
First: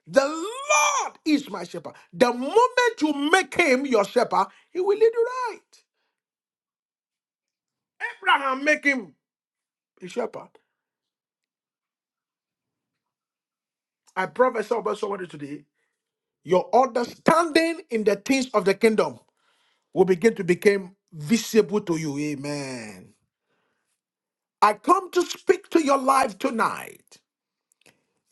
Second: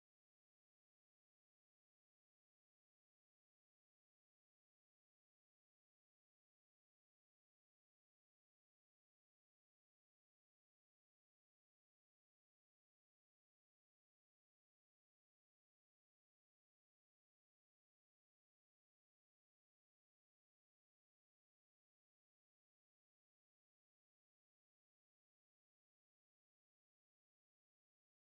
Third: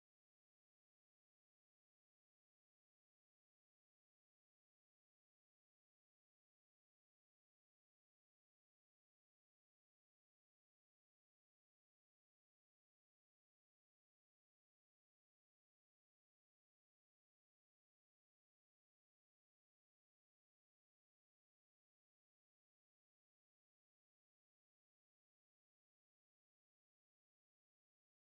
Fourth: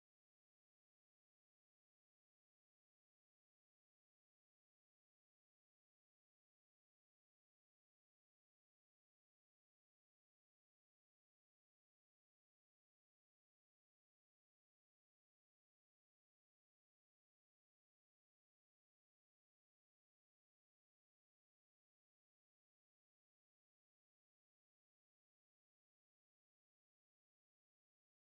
A: The Lord is my shepherd. The moment you make him your shepherd, he will lead you right. Abraham make him a shepherd. I prophesy about somebody today. Your understanding in the things of the kingdom will begin to become visible to you. Amen. I come to speak to your life tonight.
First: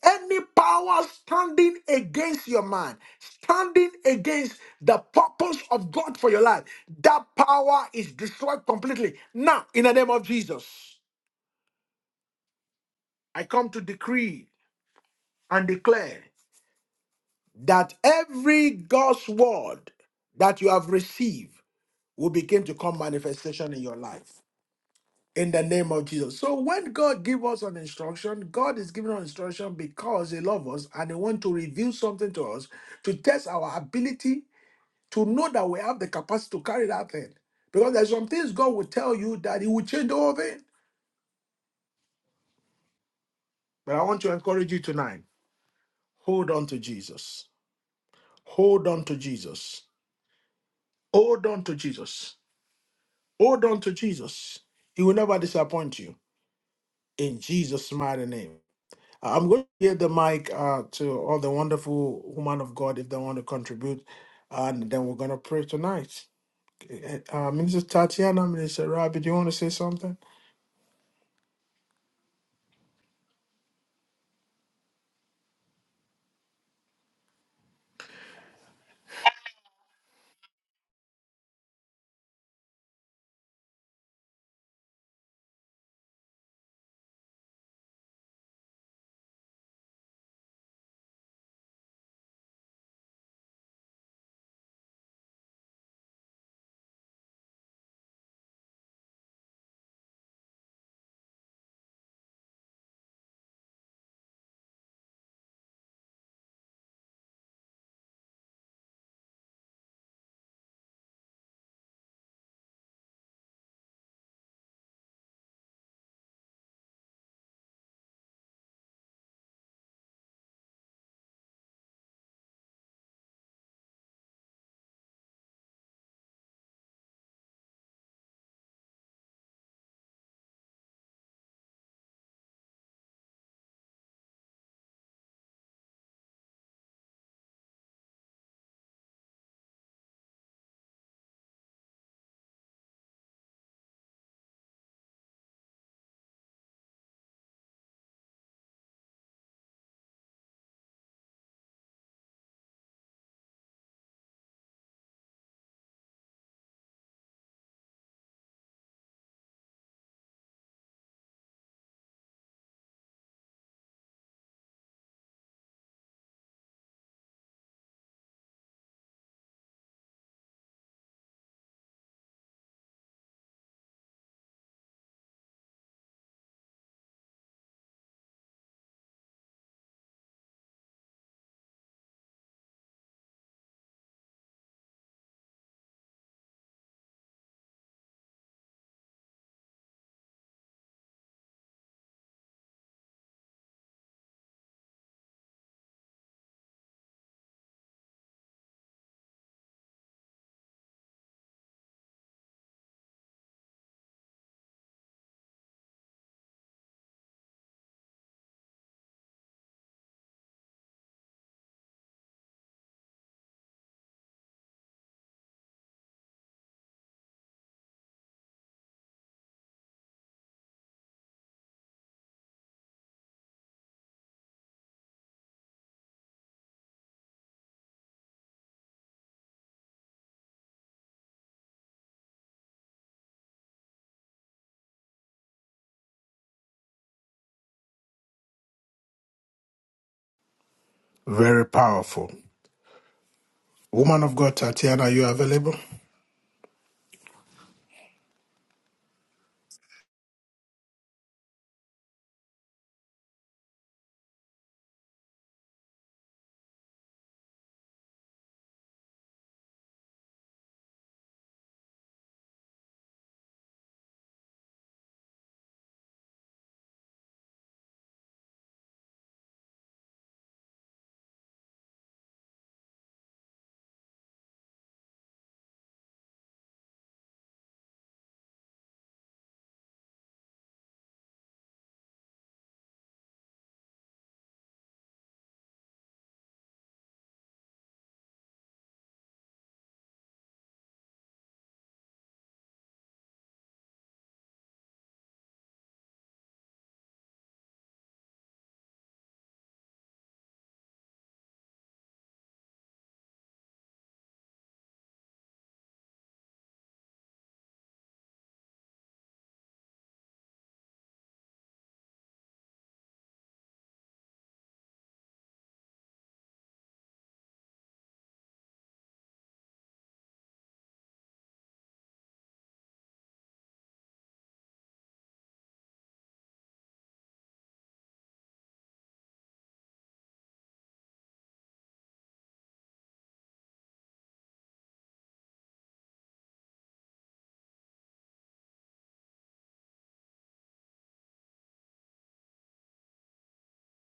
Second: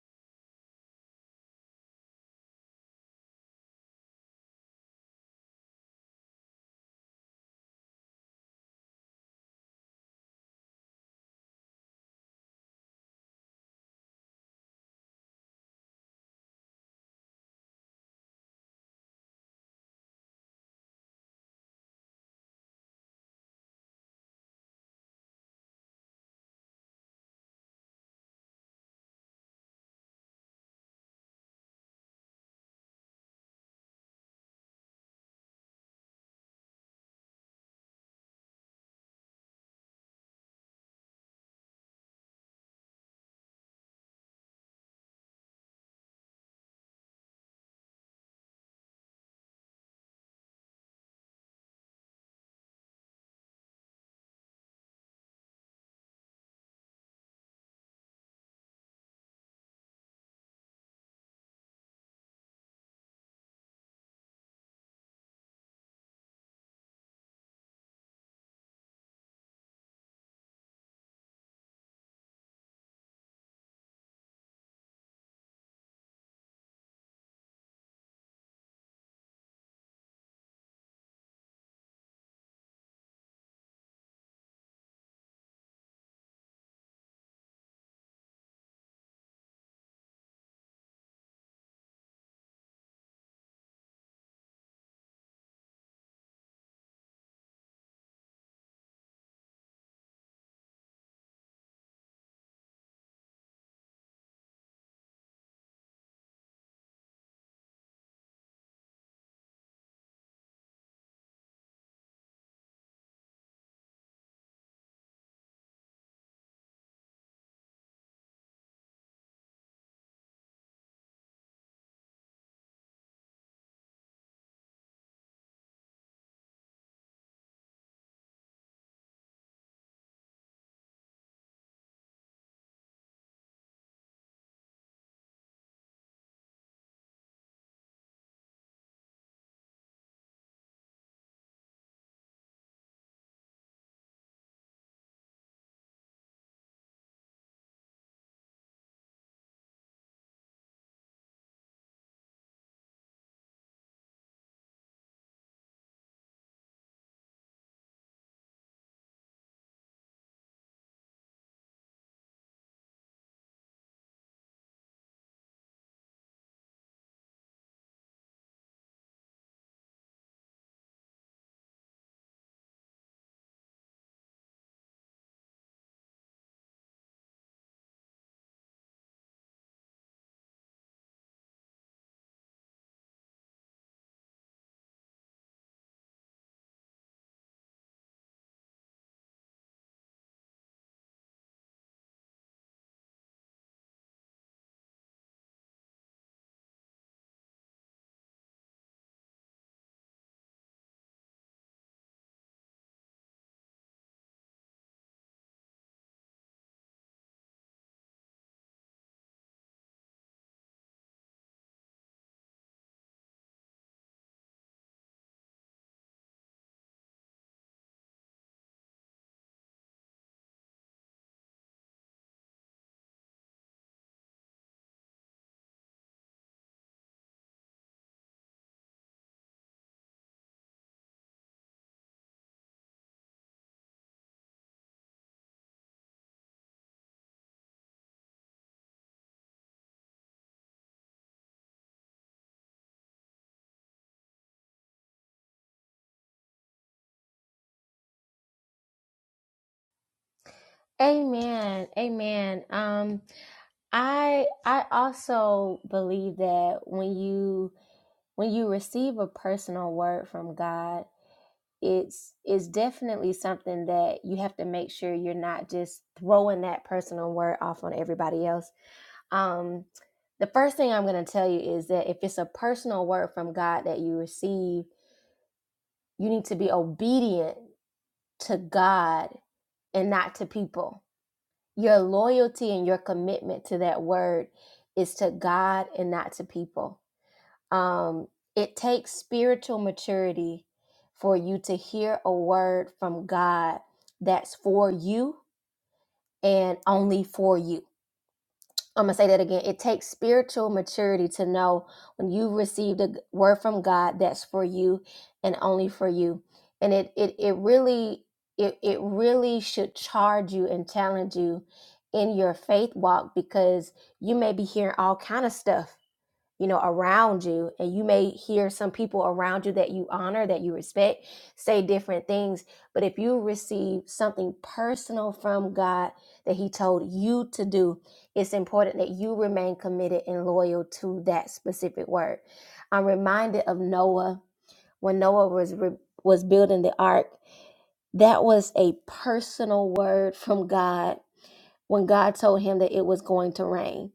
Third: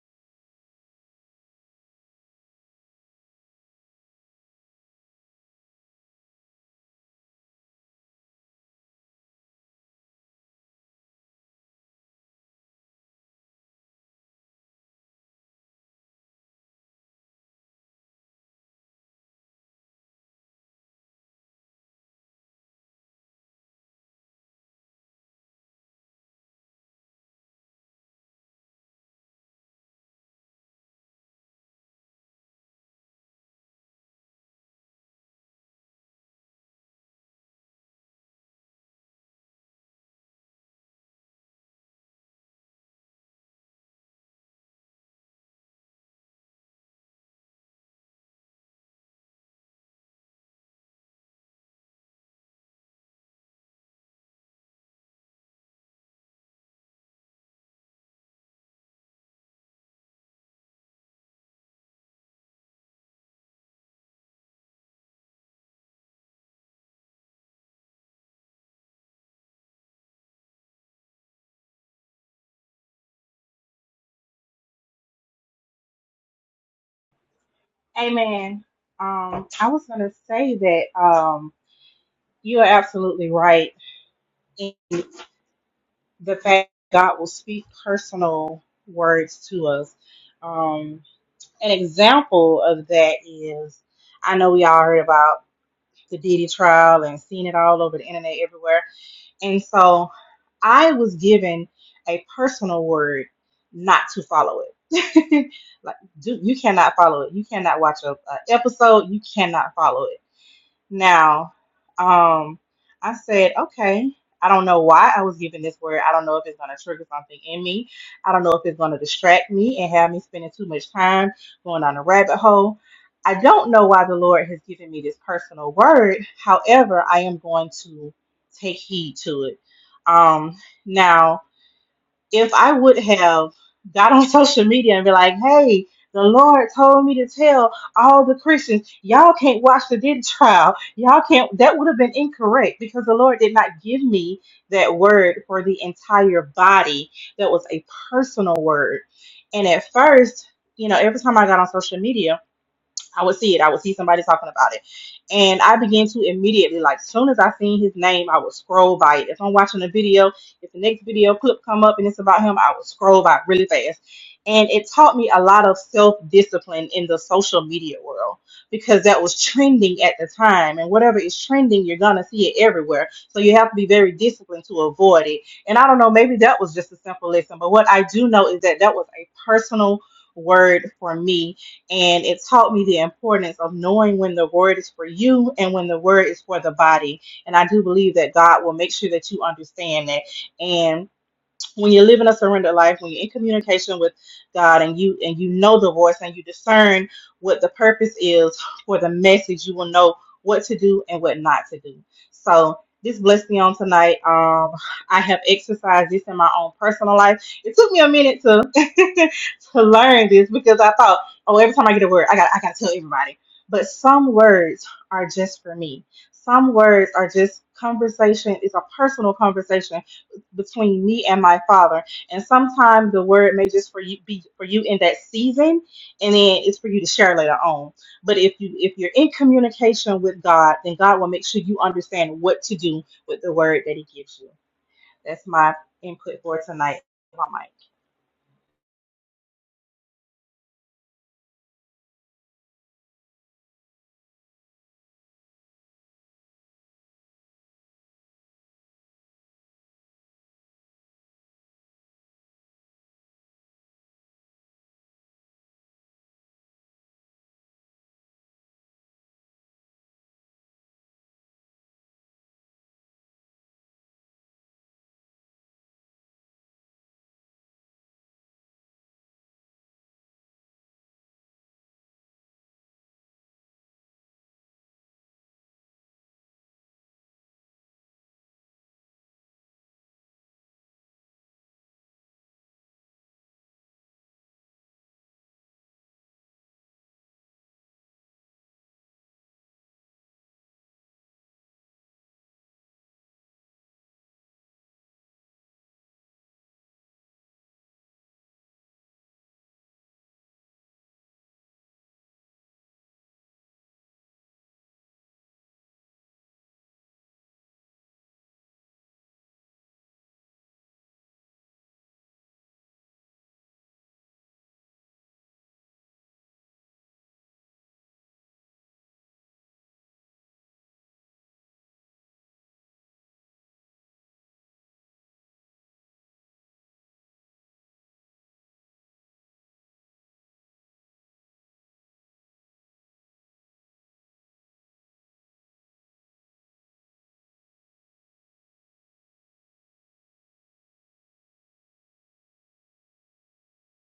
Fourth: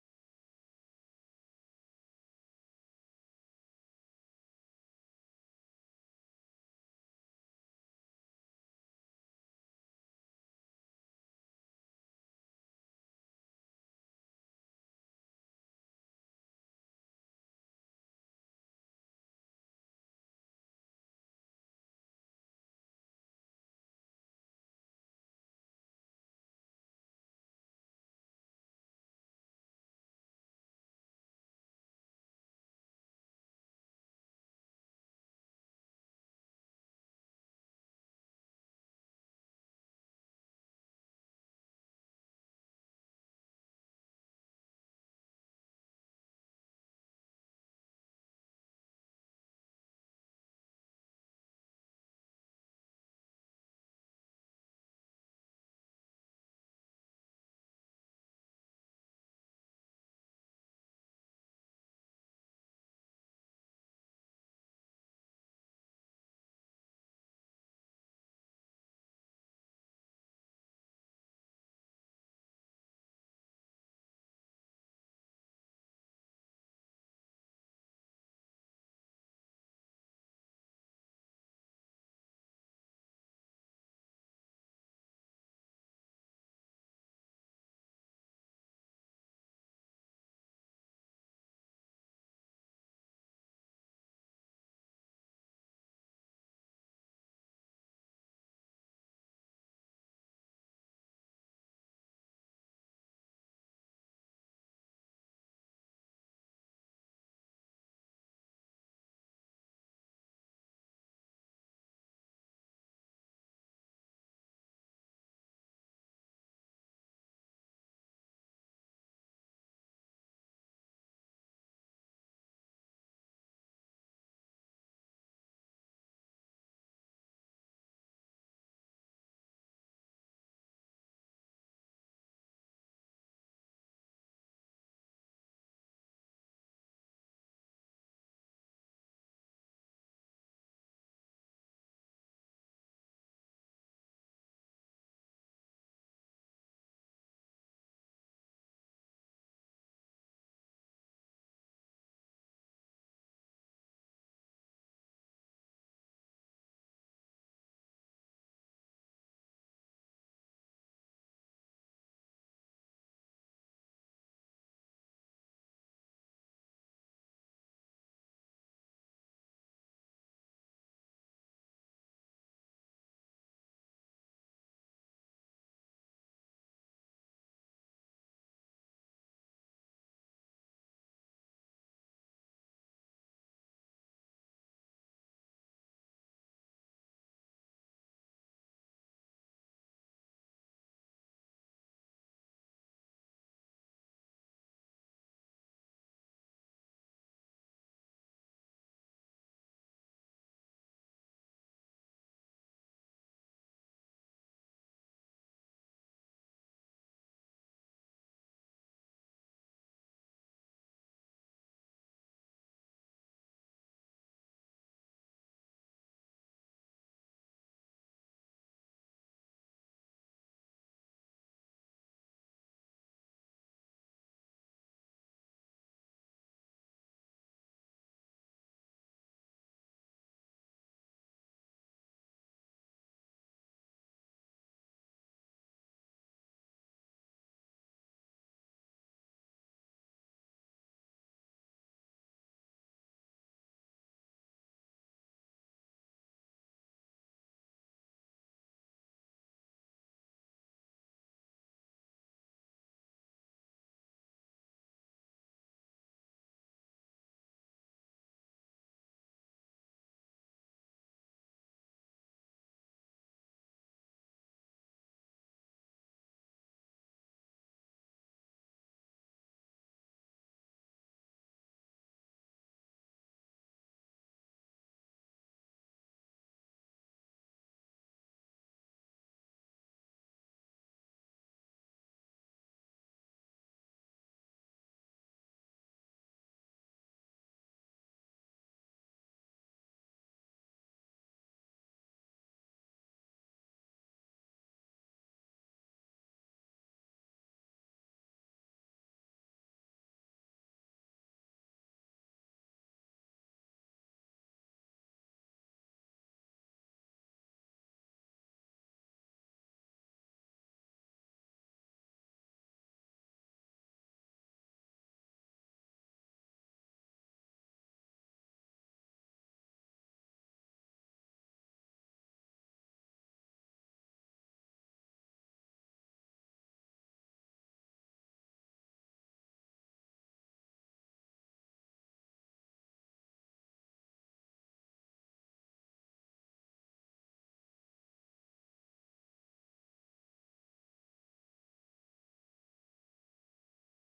A: Any power standing against your mind, standing against the purpose of God for your life, that power is destroyed completely. Now, in the name of Jesus, I come to decree and declare that every God's word that you have received will begin to come manifestation in your life in the name of Jesus. So when God give us an instruction, God is giving us instruction because he loves us and he want to reveal something to us to test our ability to know that we have the capacity to carry that thing. Because there's some things God will tell you that he will change the whole thing. But I want to encourage you tonight. Hold on to Jesus. Hold on to Jesus. Hold on to Jesus. Hold on to Jesus. He will never disappoint you. In Jesus' mighty name. I'm going to give the mic uh, to all the wonderful women of God if they want to contribute, and then we're going to pray tonight. Eh, eh, Uh, Minister Tatiana, Minister Rabbi, do you want to say something?
B: Amen. Um, I was going to say that um, you are absolutely right in the fact God will speak personal words to us. Um, an example of that is I know we all heard about the Diddy trial and seen it all over the internet everywhere. And so I was given a personal word not to follow it. *laughs* like, do, you cannot follow it. You cannot watch a, a episode. You cannot follow it Now, um, I said, okay, I don't know why I was given this word. I don't know if it's going to trigger something in me. I don't know if it's going to distract me and have me spending too much time going on a rabbit hole. I don't know why the Lord has given me this personal word. However, I am going to take heed to it. Um, now, if I would have got on *laughs* social media and be like, hey, the Lord told me to tell all the Christians, y'all can't watch the Diddy trial. Y'all can't, that would have been incorrect because the Lord did not give me that word for the entire body. That was a personal word. And at first, you know, every time I got on social media, I would see it. I would see somebody talking about it. And I began to immediately, like, soon as I seen his name, I would scroll by it. If I'm watching a video, if the next video clip come up and it's about him, I would scroll by it really fast. And it taught me a lot of self-discipline in the social media world because that was trending at the time. And whatever is trending, you're going to see it everywhere. So you have to be very disciplined to avoid it. And I don't know, maybe that was just a simple lesson. But what I do know is that that was a personal word for me and it taught me the importance of knowing when the word is for you and when the word is for the body. And I do believe that God will make sure that you understand that. And when you're living a surrendered life, when you're in communication with God and you and you know the voice and you discern what the purpose is for the message, you will know what to do and what not to do. So this blessed me on tonight. Um, I have exercised this in my own personal life. It took me a minute to *laughs* to learn this because I thought, oh, every time I get a word, I got I gotta tell everybody. But some words are just for me. Some words are just conversation. It's a personal conversation between me and my father. And sometimes the word may just for you be for you in that season, and then it's for you to share later on. But if you if you're in communication with God, then God will make sure you understand what to do with the word that He gives you. That's my input for tonight.
A: Very powerful. Woman of God, Tatiana, are you available?
C: Amen. Amen. Um I I also believe that when you when you receive a personal word from God, it's it's definitely something that you have to make sure you're not just throwing that personal word off on everybody else. Um the first thing I'm going to tell you is that if it's a personal word from God that you receive, you need to be obedient to God and not to people Your loyalty and your commitment to that word is to God and not to people. Um, it takes spiritual maturity for you to hear a word from God that's for you and only for you I'm going to say that again. It takes spiritual maturity to know when you've received a g- word from God that's for you and only for you. And it it it really it it really should charge you and challenge you in your faith walk because you may be hearing all kind of stuff you know, around you, and you may hear some people around you that you honor, that you respect, say different things. But if you receive something personal from God that He told you to do, it's important that you remain committed and loyal to that specific word. I'm reminded of Noah when Noah was re- was building the ark. That was a personal word from God when God told him that it was going to rain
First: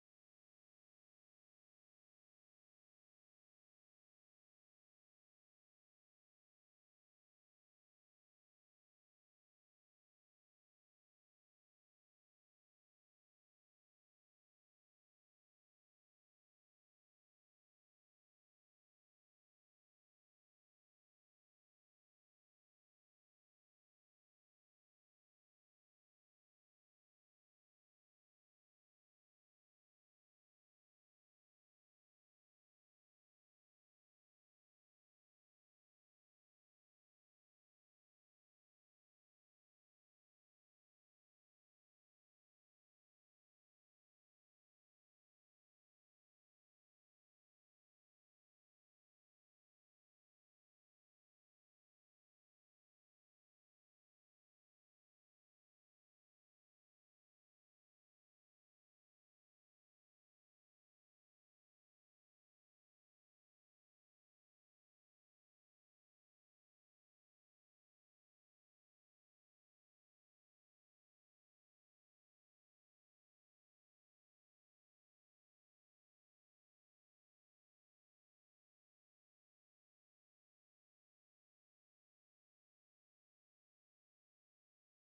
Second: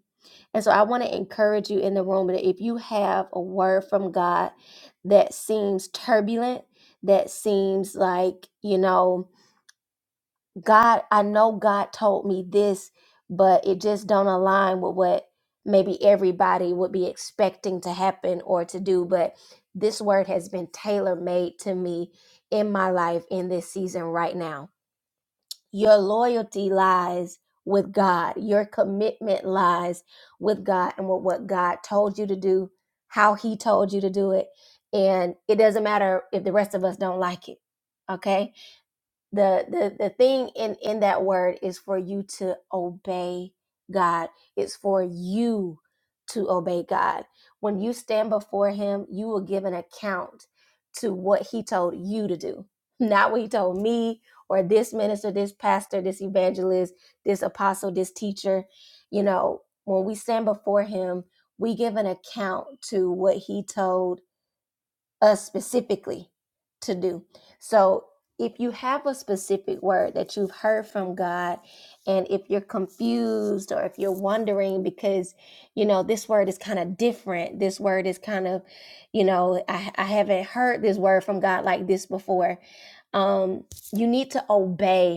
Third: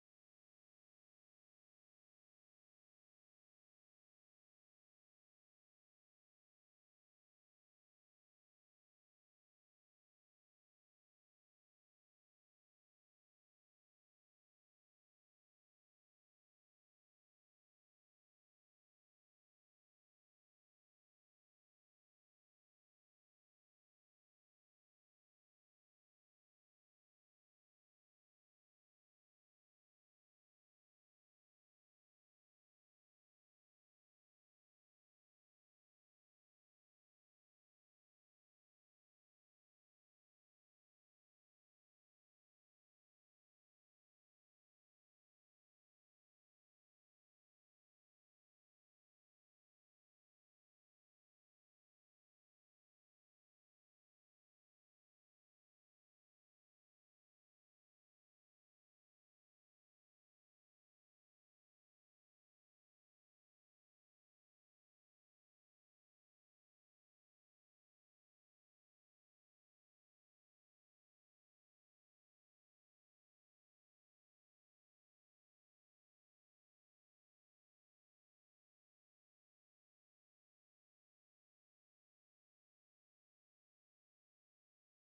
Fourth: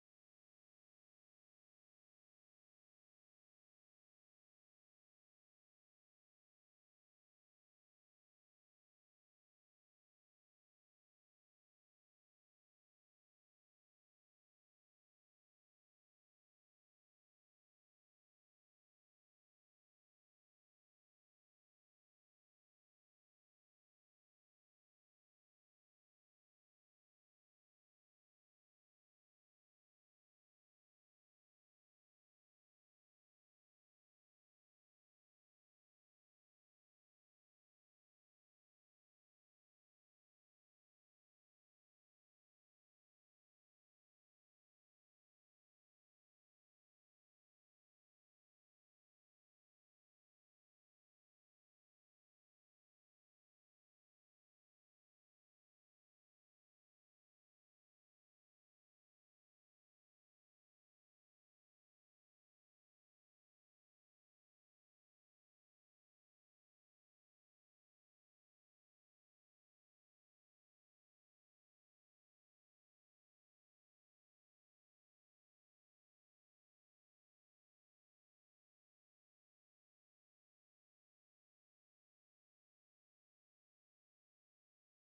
C: and so I want to encourage you in the room that if you have a word from God that seems turbulent, that seems like, you know, God, I know God told me this, but it just don't align with what maybe everybody would be expecting to happen or to do, but this word has been tailor-made to me in my life in this season right now your loyalty lies with God. Your commitment lies with God and with what God told you to do, how He told you to do it. And it doesn't matter if the rest of us don't like it. Okay? the the the thing in in that word is for you to obey God. It's for you to obey God. When you stand before him, you will give an account to what he told you to do. *laughs* Not what he told me or this minister, this pastor, this evangelist, this apostle, this teacher. You know, when we stand before him, we give an account to what he told us specifically to do. So if you have a specific word that you've heard from God, and if you're confused or if you're wondering because, you know, this word is kind of different, this word is kind of, you know, I, I haven't heard this word from God like this before. Um, you need to obey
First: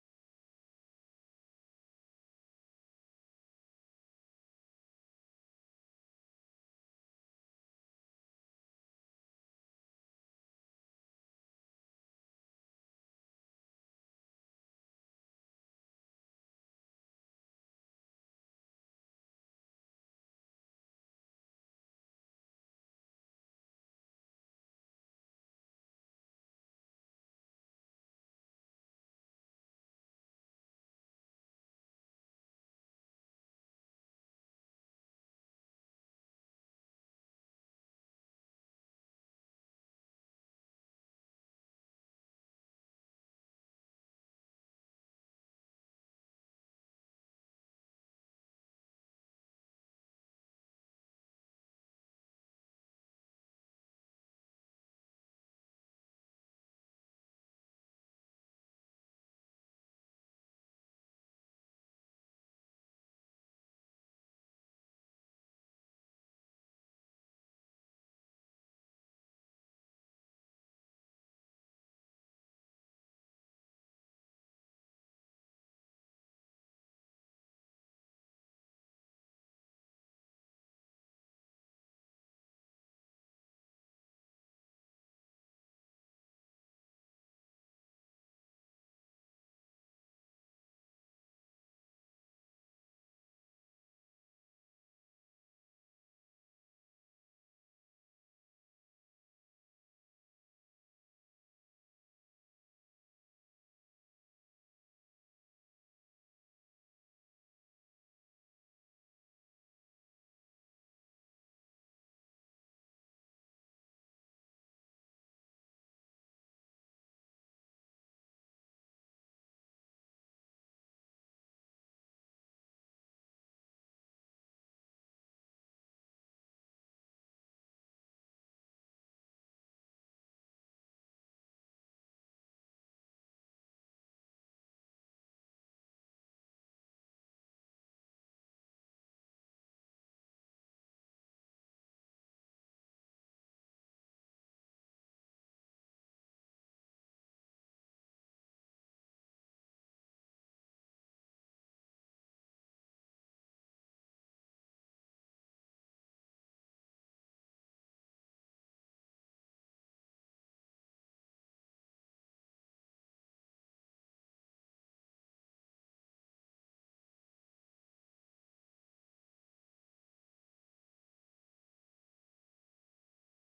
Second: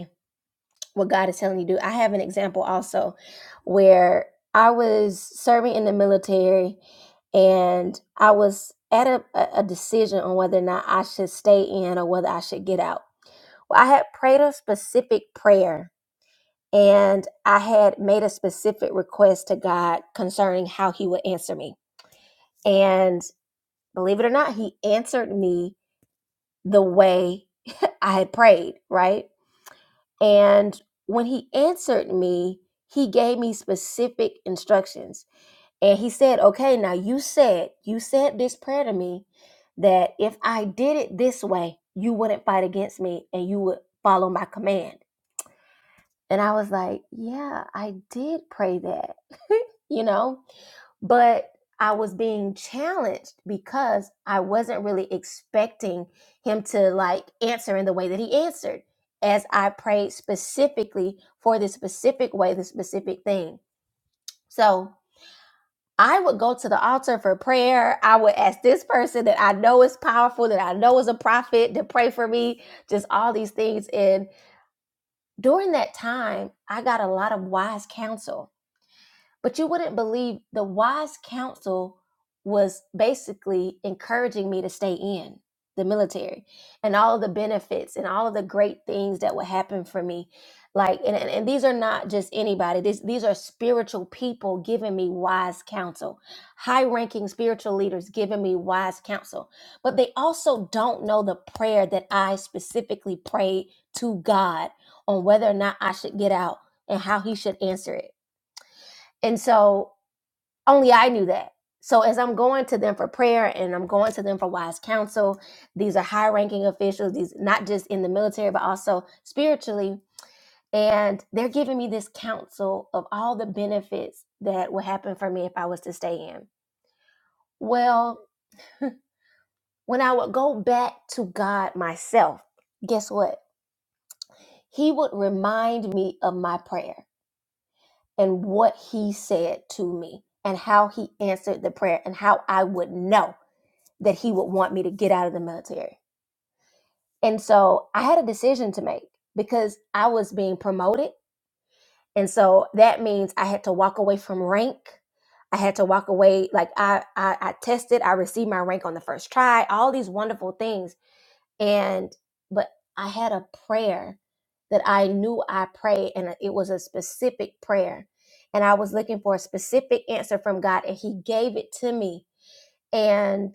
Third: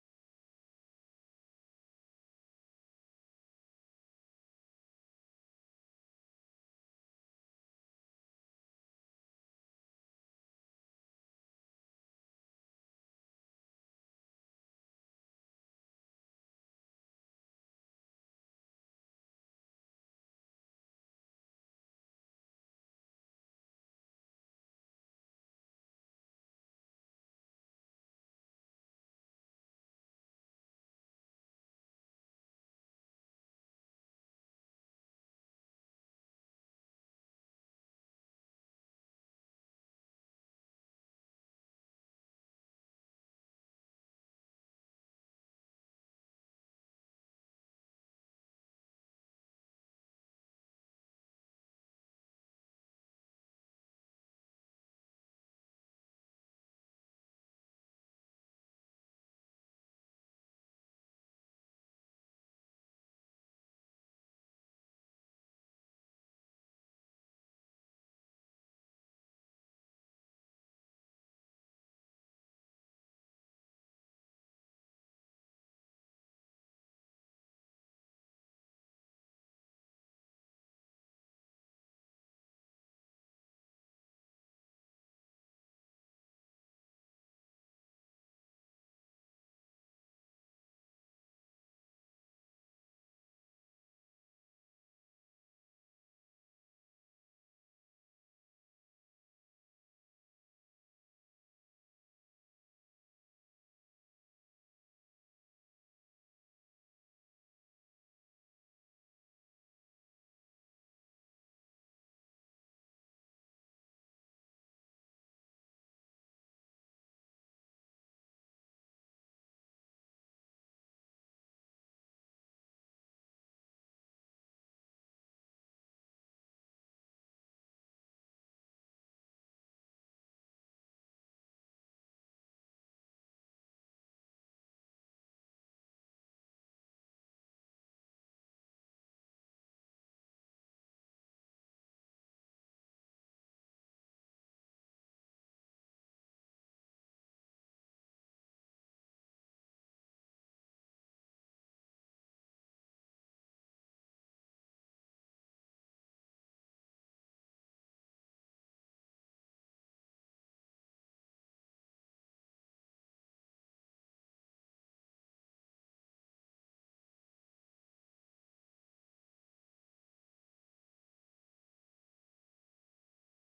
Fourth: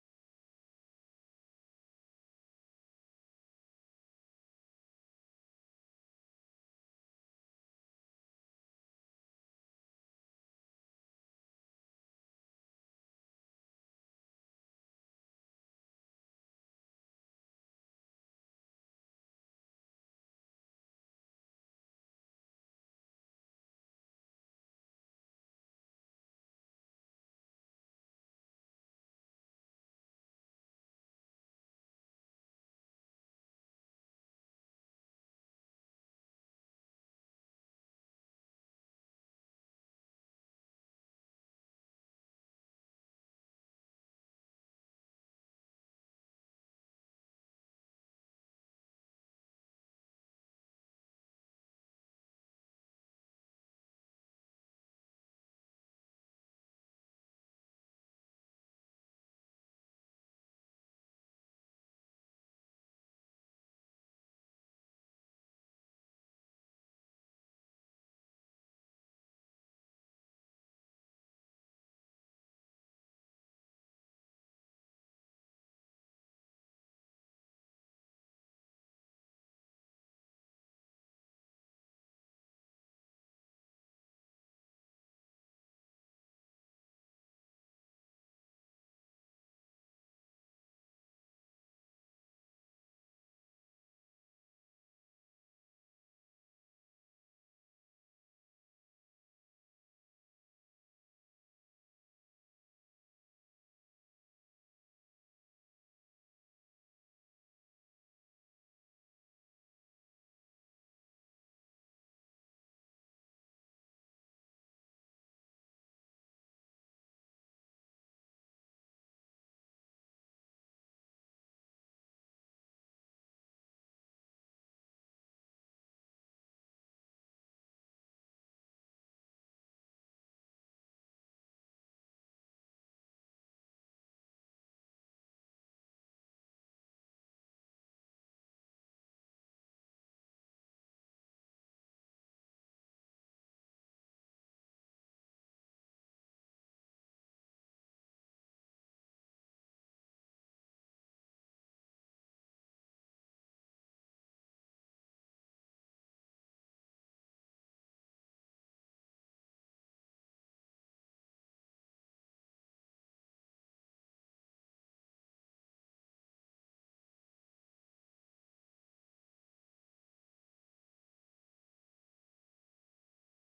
C: what God is telling you to do. I have an example also where I was serving in the military and I was at a, a a decision on whether or not I should stay in or whether I should get out. Well, I had prayed a specific prayer and I had made a specific request to God concerning how He would answer me. And believe it or not, He answered me the way *laughs* I had prayed, right? And when he answered me, he gave me specific instructions. And he said, Okay, now you said, you said this prayer to me that if I did it this way, you wouldn't fight against me and you would follow my command. And I was like, Yeah, I did pray that, *laughs* you know? but I was being challenged because I wasn't really expecting him to like answer in the way that he answered as I prayed specifically for this specific way, this specific thing. So I would go to the altar for prayer. I would ask this person that I know is powerful, that I know is a prophet, to pray for me, just all these things. And during that time, I got a lot of wise counsel but you wouldn't believe the wise counsel was basically encouraging me to stay in the military and all of the benefits and all of the great things that would happen for me. Like, and, and, and these are not just anybody, this, these are spiritual people giving me wise counsel, high ranking spiritual leaders giving me wise counsel. But they also don't know the prayer that I specifically prayed to God on whether or not I should get out and how He should answer it. And so only I knew that. So as I'm going to them for prayer and I'm going to them for wise counsel, these are high ranking officials, these not just in the military, but also spiritually. And they're giving me this counsel of all the benefits that would happen for me if I was to stay in. Well, when I would go back to God myself, guess what? He would remind me of my prayer and what He said to me and how He answered the prayer and how I would know. that he would want me to get out of the military. And so I had a decision to make because I was being promoted. And so that means I had to walk away from rank. I had to walk away. Like I, I, I tested, I received my rank on the first try, all these wonderful things. And, but I had a prayer that I knew I prayed, and it was a specific prayer. And I was looking for a specific answer from God, and He gave it to me. And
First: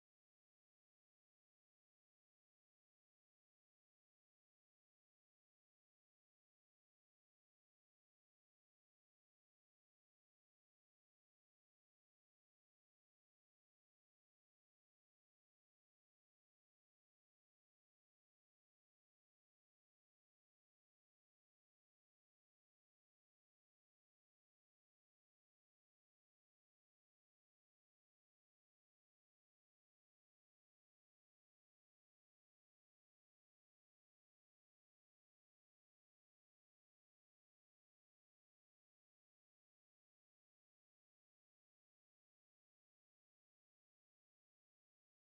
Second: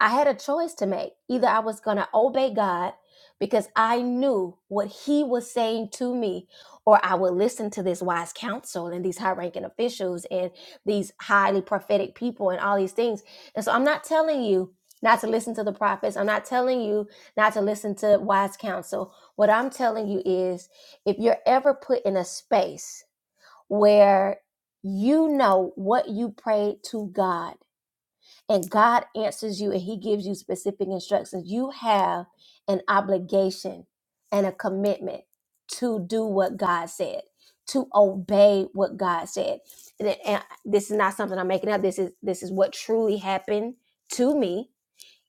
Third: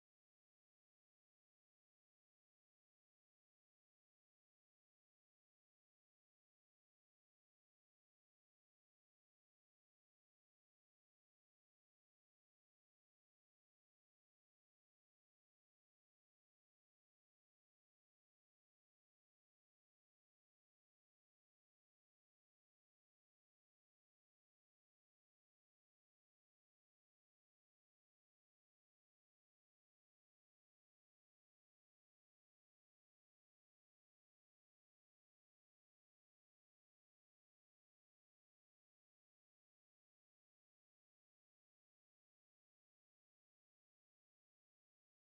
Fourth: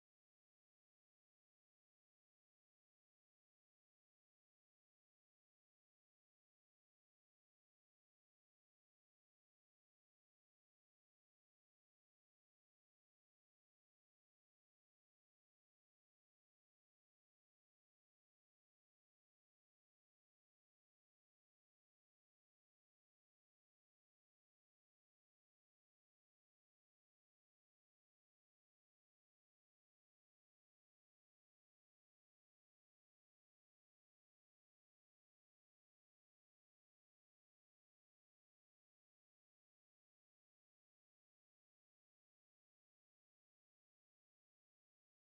C: I had a choice to make. Either I was going to obey God because I knew what He was saying to me, or I would listen to this wise counsel and these high ranking officials and these highly prophetic people and all these things. And so I'm not telling you not to listen to the prophets. I'm not telling you not to listen to wise counsel. What I'm telling you is if you're ever put in a space where you know what you prayed to God and God answers you and He gives you specific instructions, you have an obligation and a commitment to do what God said, to obey what God said. And, and uh, this is not something I'm making up. This is this is what truly happened to me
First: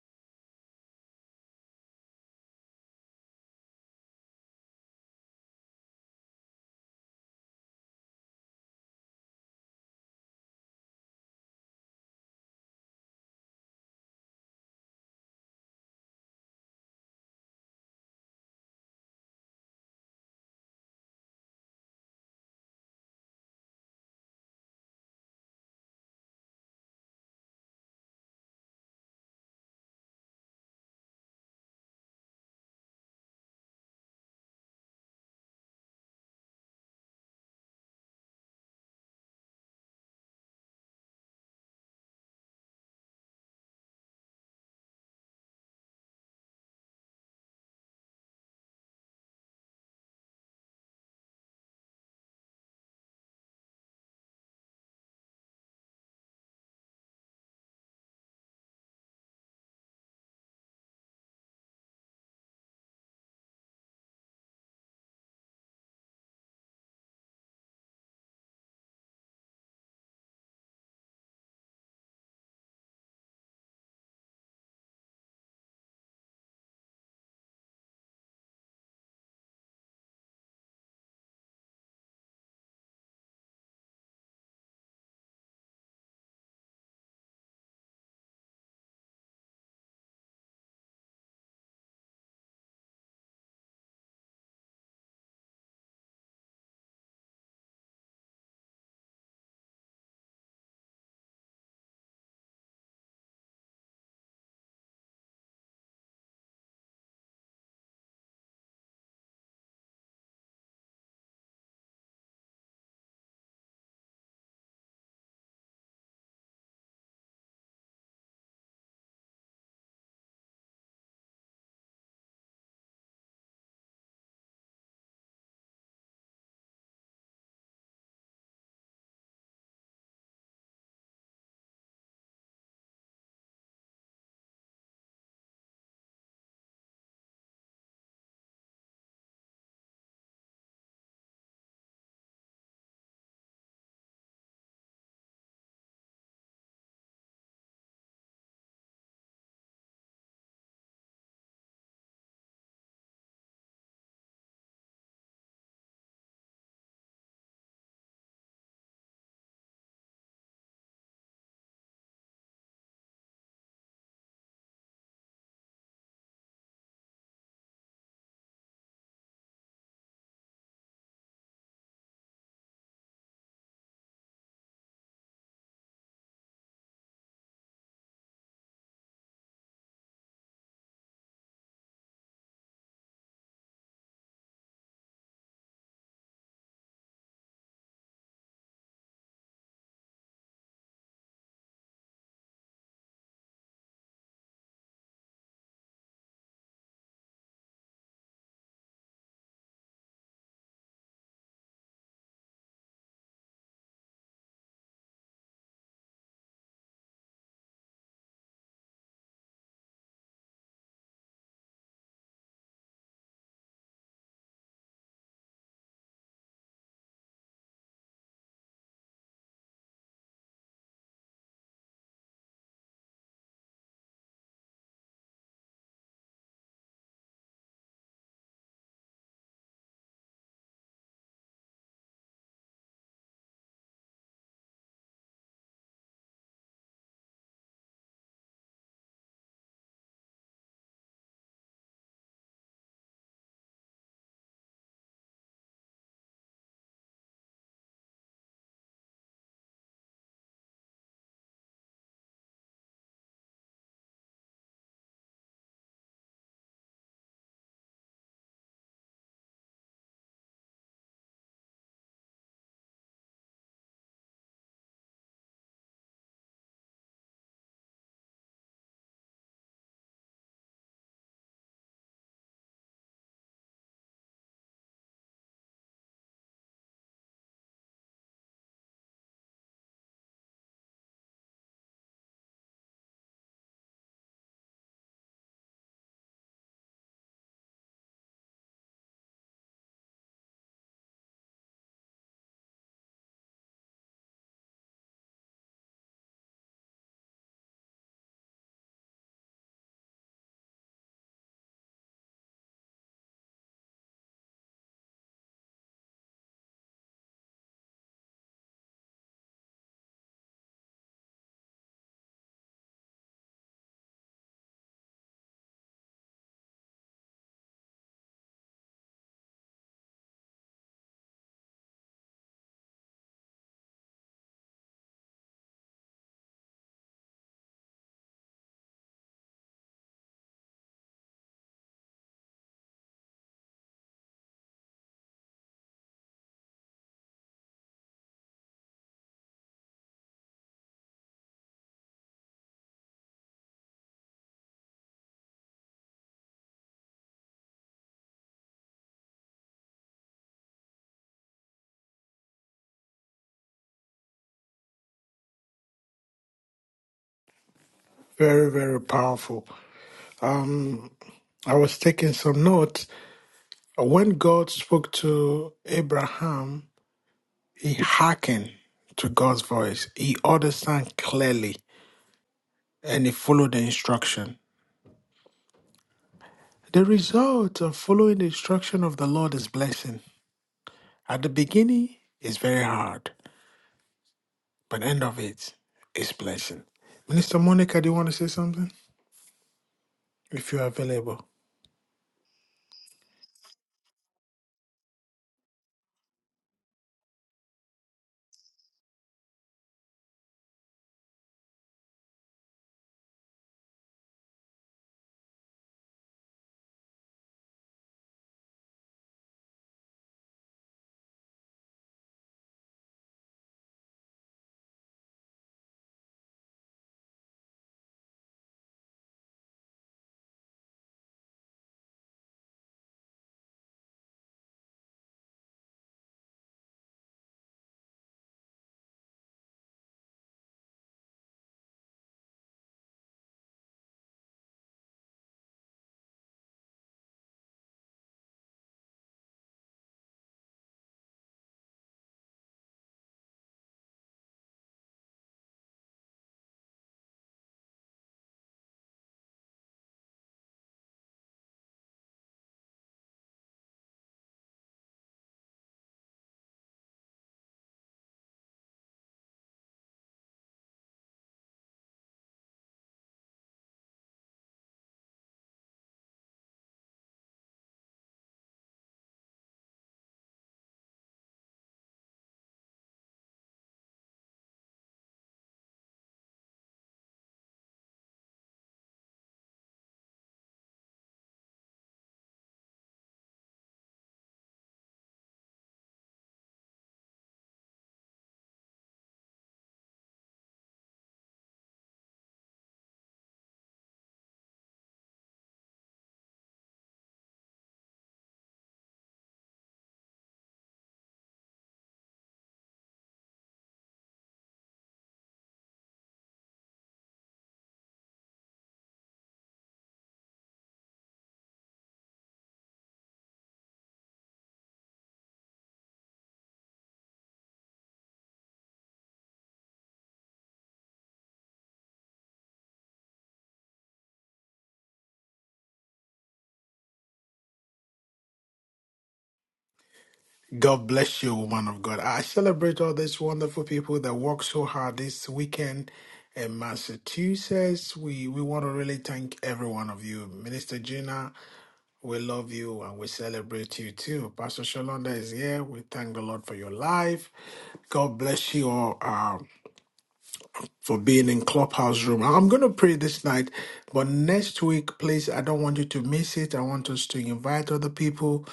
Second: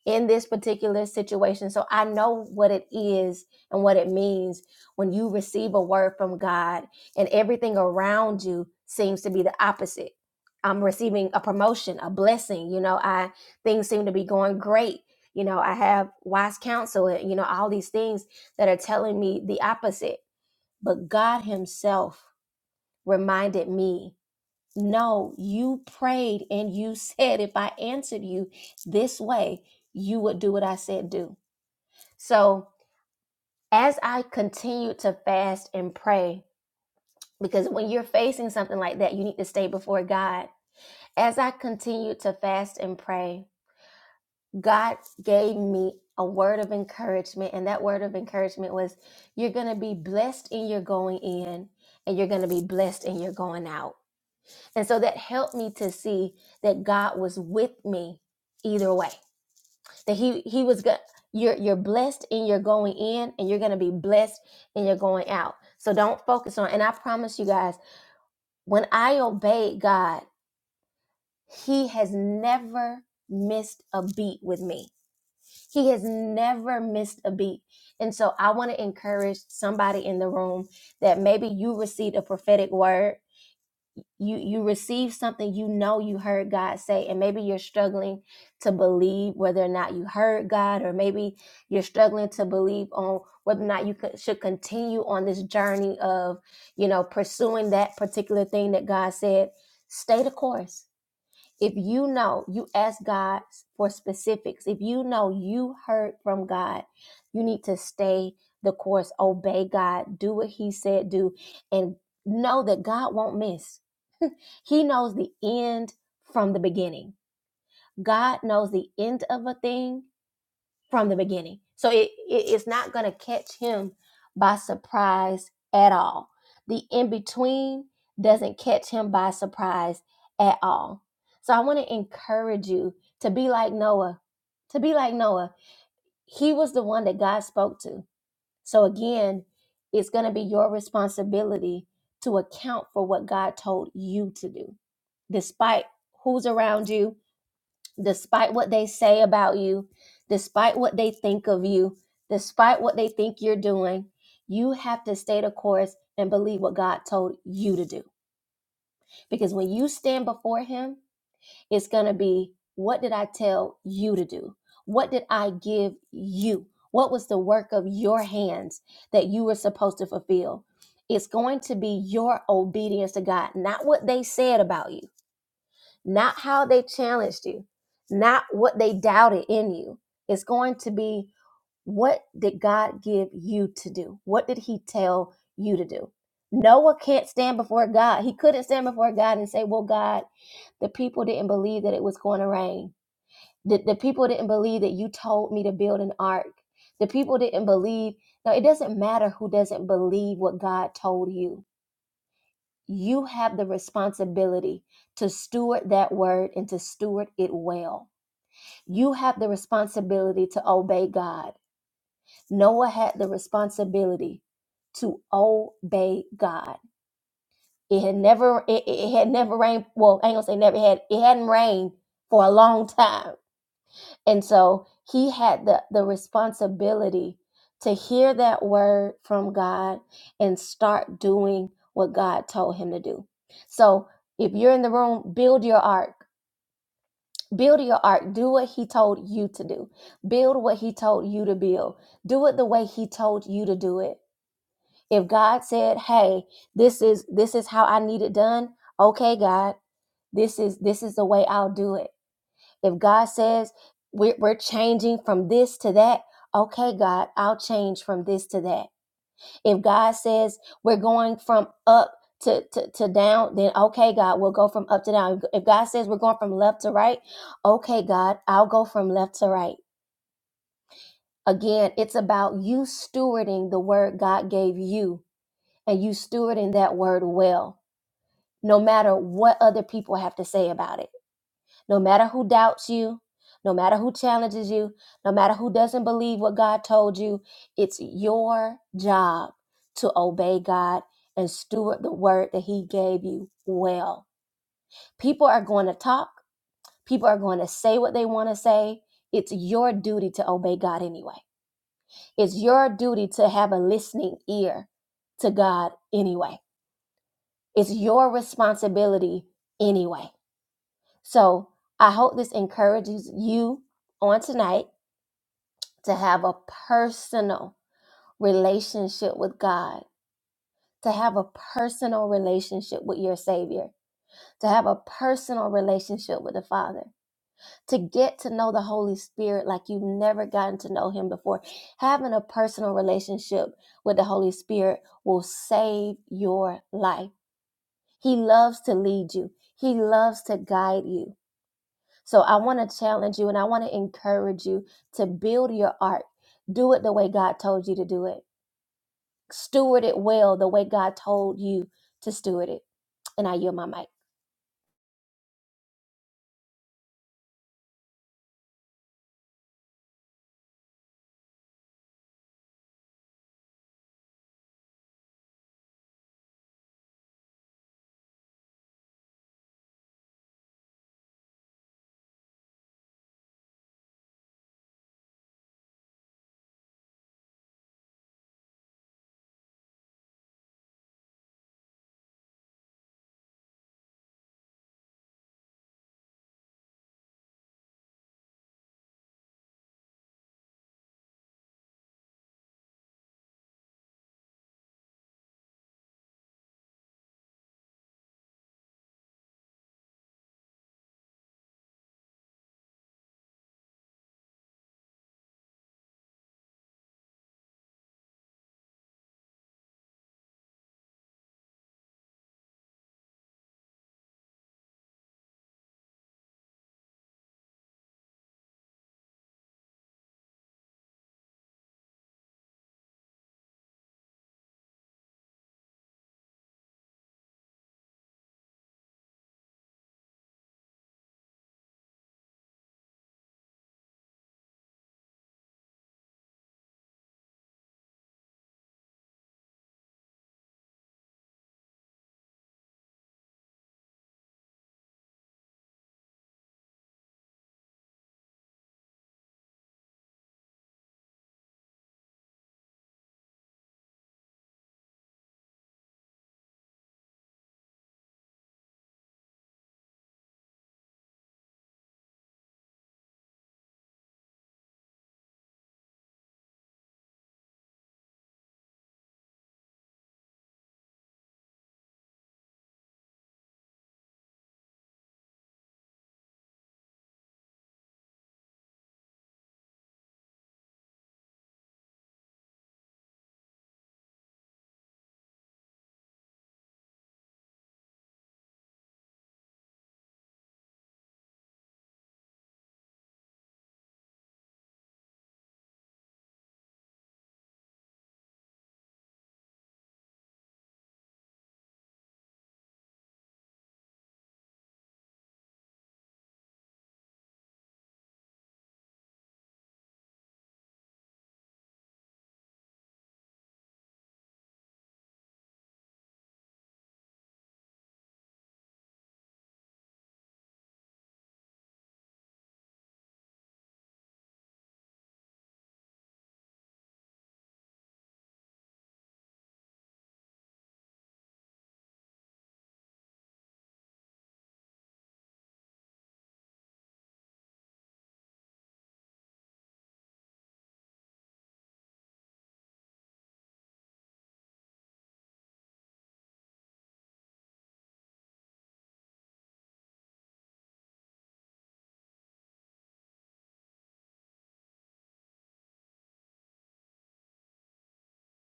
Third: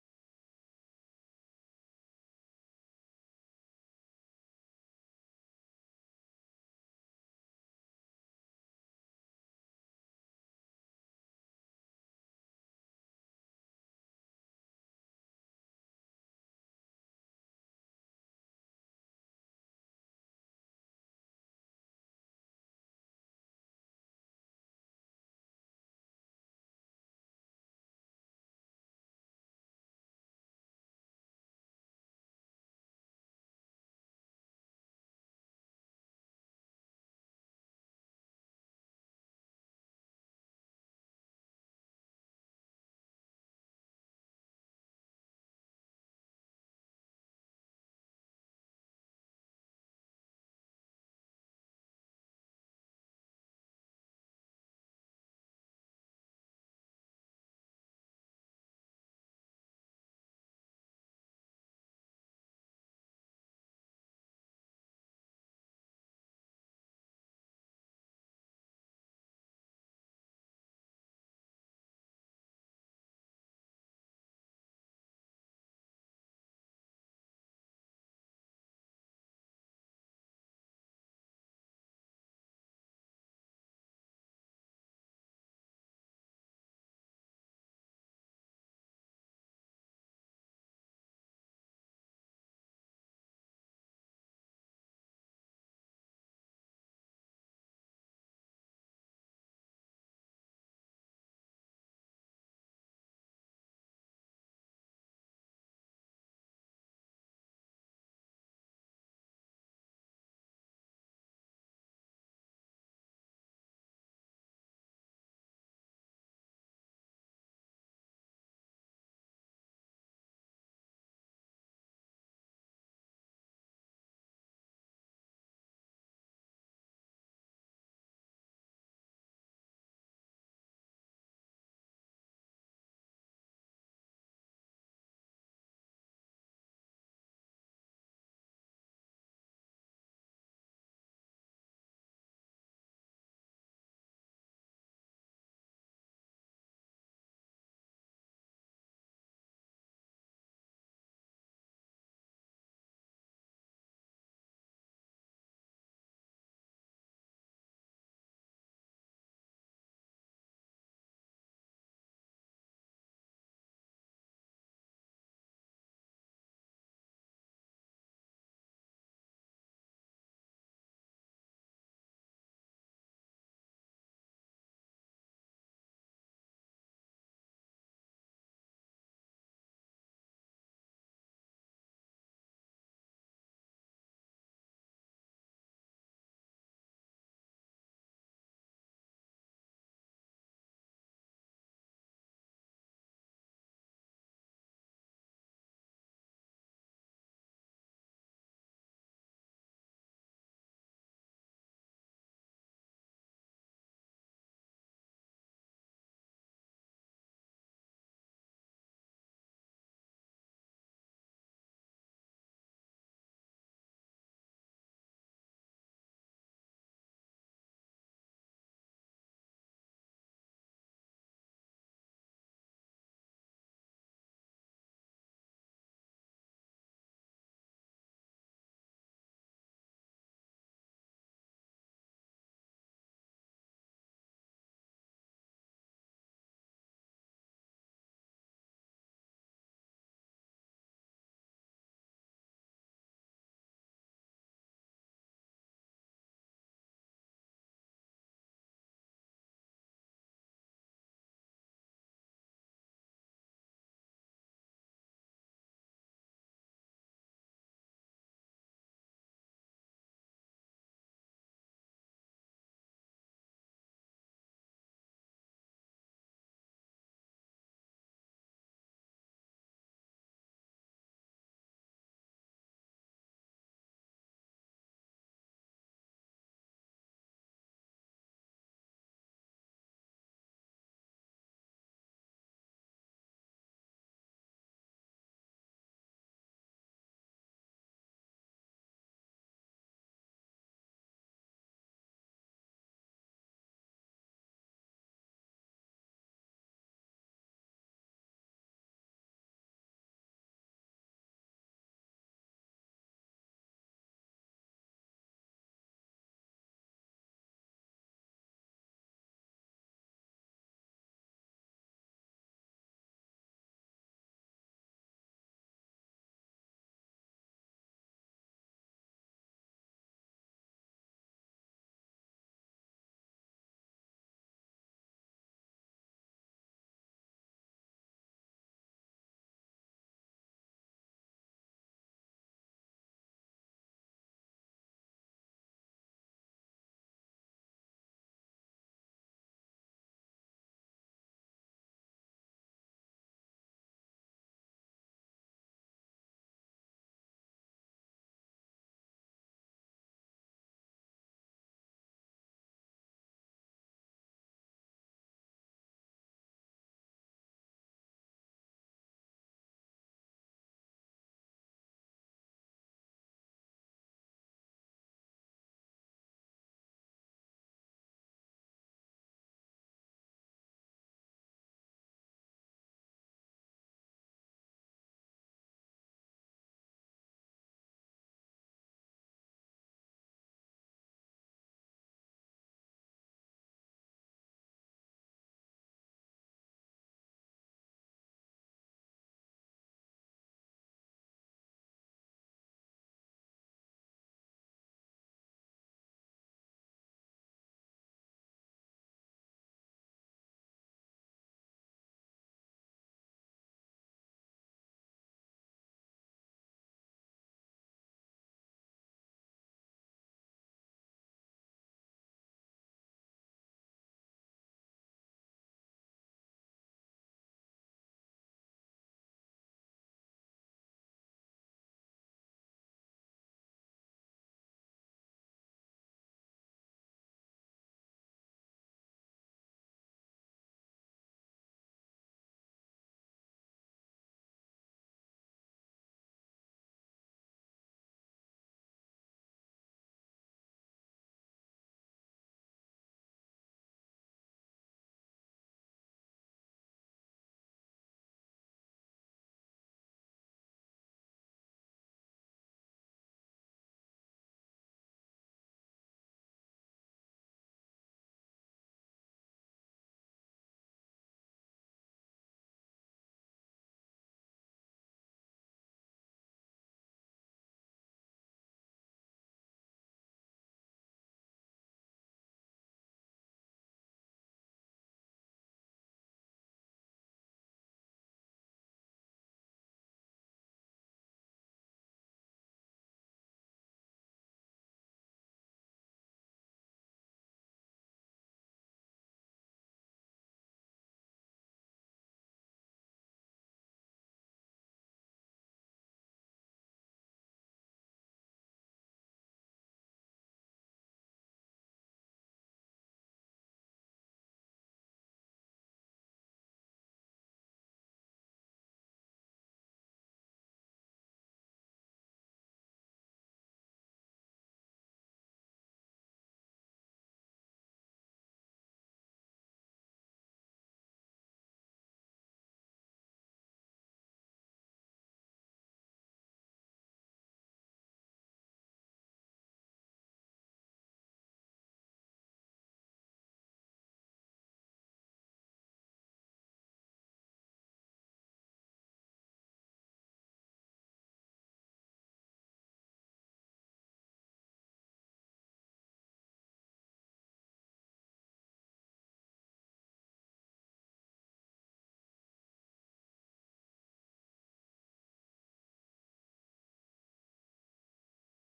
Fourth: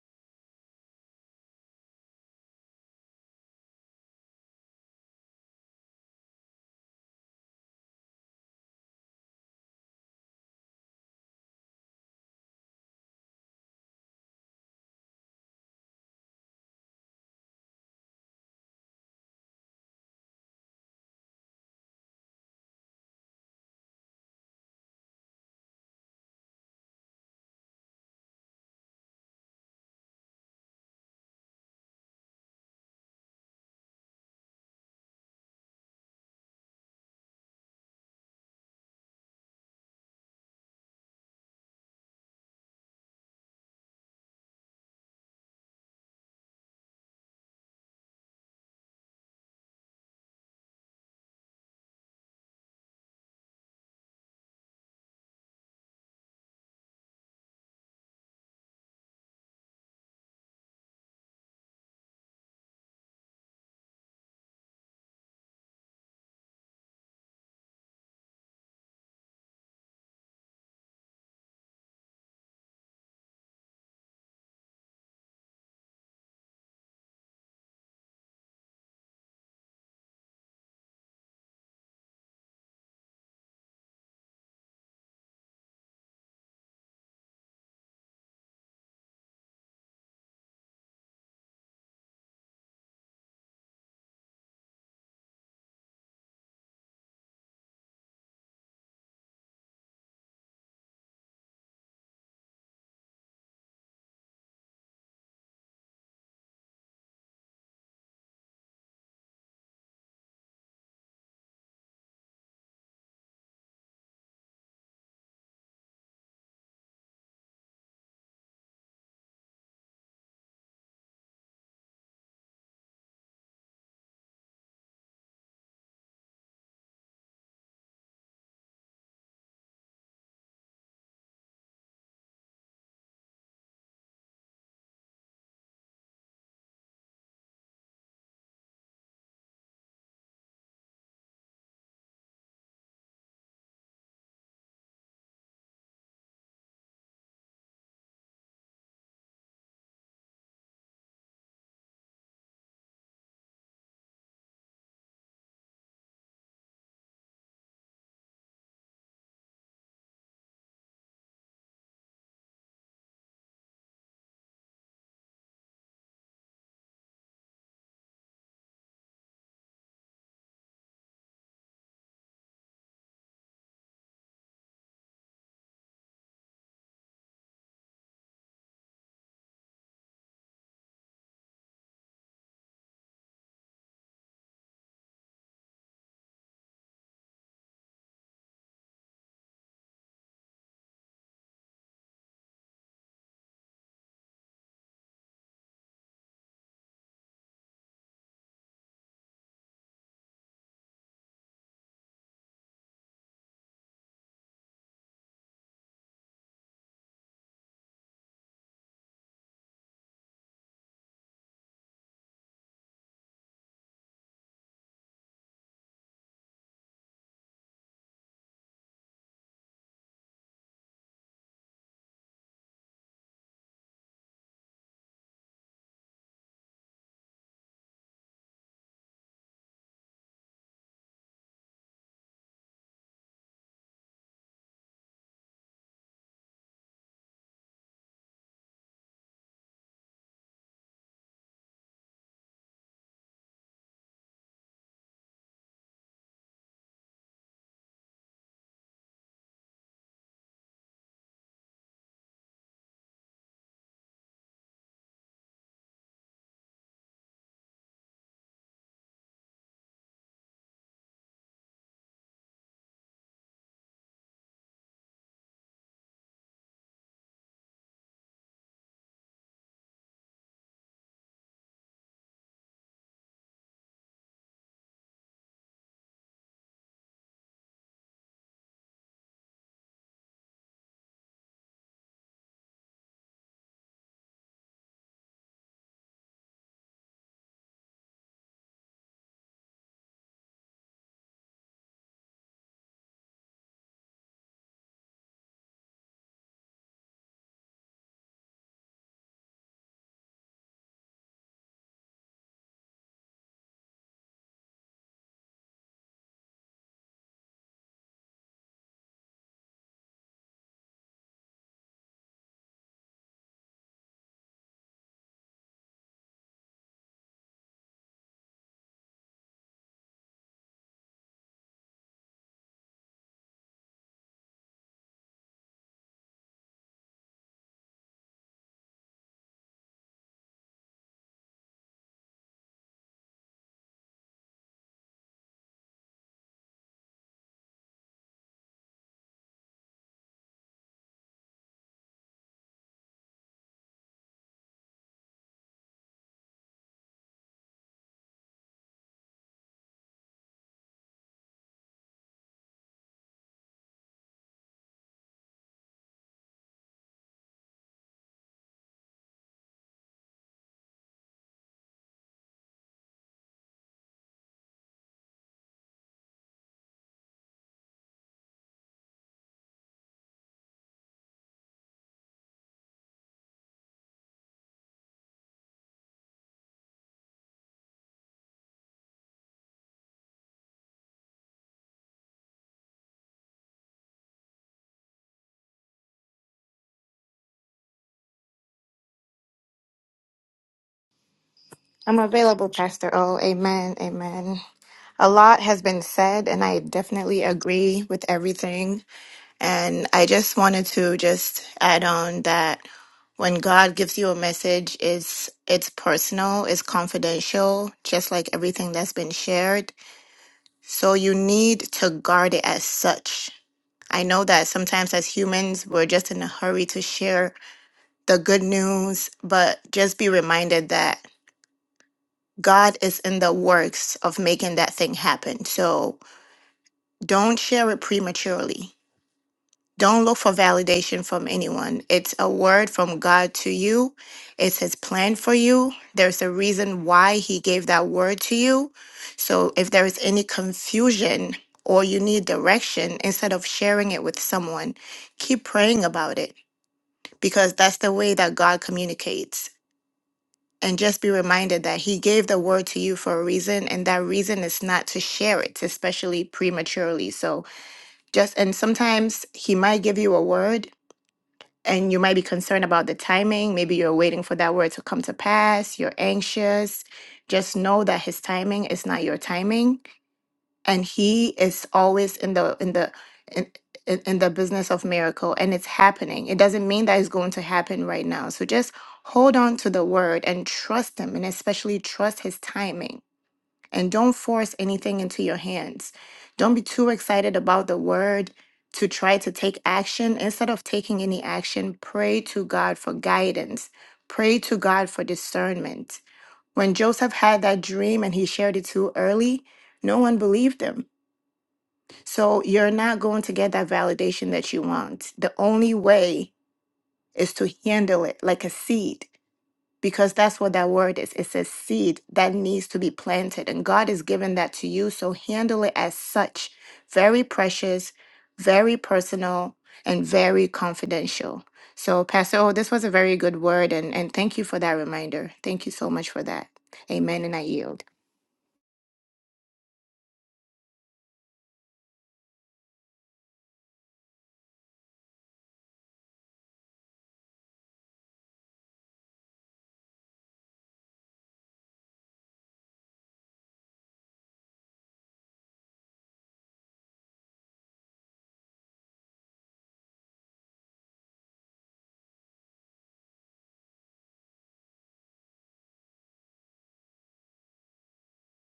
C: in this particular situation. So I know what it is and what it means when you receive a word from God and everything around you seems to be the opposite. I'm receiving a promotion, a blessing, you know, I things seem to be going great. You know, I have wise counsel, and, you know, all these things that are telling me the opposite. But God himself reminded me no, you prayed and you *laughs* said, if I answered you this way, you would do what I said do. So as I continued to fast and pray, because when you're facing something like that, you need to stay before God. As I continued to fast and pray, God gave me a word of encouragement. And that word of encouragement was, You're going to be blessed in your going in, and you're going to be blessed in your going out. And so that helped me to see that God was with me either way. That he he was good. You're you're blessed and you're going in and you're going to be blessed and you're going out. So don't focus on and I promise you guys, when I obeyed God, he has never missed a beat with me. He has never missed a beat. And so I want to encourage somebody in the room that maybe you received a prophetic word you you receive something you know you heard God say and maybe you're struggling to believe whether or not you heard God or maybe you're struggling to believe on whether or not you could, should continue on this journey of you know pursuing that particular thing that God said stay the course if you know you ask God for specifics if you know you heard from God you need to stay the course obey God do what he said do and know that God won't miss he knows the end from the beginning. God knows the end of a thing from the beginning. So it, it- it's not going to catch him by surprise at all. The in between doesn't catch him by surprise at all. So I want to encourage you to be like Noah, to be like Noah. He was the one that God spoke to. So again, it's going to be your responsibility to account for what God told you to do, despite who's around you, despite what they say about you, despite what they think of you, despite what they think you're doing. You have to stay the course and believe what God told you to do. Because when you stand before Him, it's going to be what did I tell you to do? What did I give you? What was the work of your hands that you were supposed to fulfill? It's going to be your obedience to God, not what they said about you, not how they challenged you, not what they doubted in you. It's going to be what did God give you to do? What did He tell you to do? Noah can't stand before God. He couldn't stand before God and say, Well, God, the people didn't believe that it was going to rain. The, the people didn't believe that you told me to build an ark. The people didn't believe. No, it doesn't matter who doesn't believe what God told you. You have the responsibility to steward that word and to steward it well. You have the responsibility to obey God. Noah had the responsibility to obey God. It had never, it, it had never rained. Well, I ain't gonna say never it had. It hadn't rained for a long time, and so he had the the responsibility to hear that word from God and start doing what God told him to do. So, if you're in the room, build your ark. Build your ark. Do what he told you to do. Build what he told you to build. Do it the way he told you to do it if god said hey this is this is how i need it done okay god this is this is the way i'll do it if god says we're, we're changing from this to that okay god i'll change from this to that if god says we're going from up to, to, to down then okay god we'll go from up to down if god says we're going from left to right okay god i'll go from left to right again it's about you stewarding the word god gave you and you stewarding that word well no matter what other people have to say about it, no matter who doubts you, no matter who challenges you, no matter who doesn't believe what God told you, it's your job to obey God and steward the word that He gave you well. People are going to talk, people are going to say what they want to say. It's your duty to obey God anyway. It's your duty to have a listening ear to God anyway. It's your responsibility anyway. So I hope this encourages you on tonight to have a personal relationship with God, to have a personal relationship with your Savior, to have a personal relationship with the Father, to get to know the Holy Spirit like you've never gotten to know Him before. Having a personal relationship with the Holy Spirit will save your life. He loves to lead you, He loves to guide you. So I want to challenge you and I want to encourage you to build your art. Do it the way God told you to do it. Steward it well the way God told you to steward it. And I yield my mic.
A: Very, very powerful. Um, I was taking some notes. When God spoke to Abraham, he hearkened to God's voice. He understood clearly and he followed the instruction. The result of following the instruction of the Lord is blessing. At the beginning, it's very hard, but end of it is blessing. Minister Monica, do you want to say something? If you're available.
D: I'm available, Pastor O. Amen. Amen. A lot has been said, and I definitely agree with everything. And I just wanted to just add on that when God gives you a message, it's it's personal, it's confidential, just like everything that's been shared. So you need to guard it as such. I know that sometimes as humans, we're just in a hurry to share the good news, but just be reminded that God is in the works of making that thing happen. So don't share it prematurely. Don't look for validation from anyone. It's a word from God to you. It's his plan for you. There's a reason why he gave that word to you. So if there is any confusion or you need direction, instead of sharing it with someone, keep praying about it because that's the way that God communicates. and just be reminded that he gave the word to you for a reason and that reason is not to share it especially prematurely so just and sometimes he might give you a word and you might be concerned about the timing maybe you're waiting for that word to come to pass you're anxious just know that his timing is not your timing and he is always in the in the in, in, in the business of miracle and it's happening it doesn't mean that it's going to happen right now so just hold on to the word and trust him and especially trust his timing and don't force anything into your hands don't be too excited about the word to try to take action instead of taking any action pray to god for guidance pray to god for discernment when joseph had that dream and he shared it too early no one believed him so you're not going to get that validation that you want. The only way is to handle it like a seed, because that's what that word is. It's a seed that needs to be planted, and God has given that to you. So handle it as such very precious, very personal, and very confidential. So, Pastor, oh, this was a very good word, and, and thank you for that reminder. Thank you so much for that. Amen. And I yield.
A: God bless you, woman of God. I celebrate all these wonderful people that work so hard this weekend in Massachusetts. We we want to really thank every one of you. Minister Gina, We love you and we celebrate you too. Pastor Shalonda is here. We thank the Lord for your life. God bless you all. Um, for being in Clubhouse Room. I'm going to pray this night, but next week, please, I don't want you to miss it. I want us to invite other people.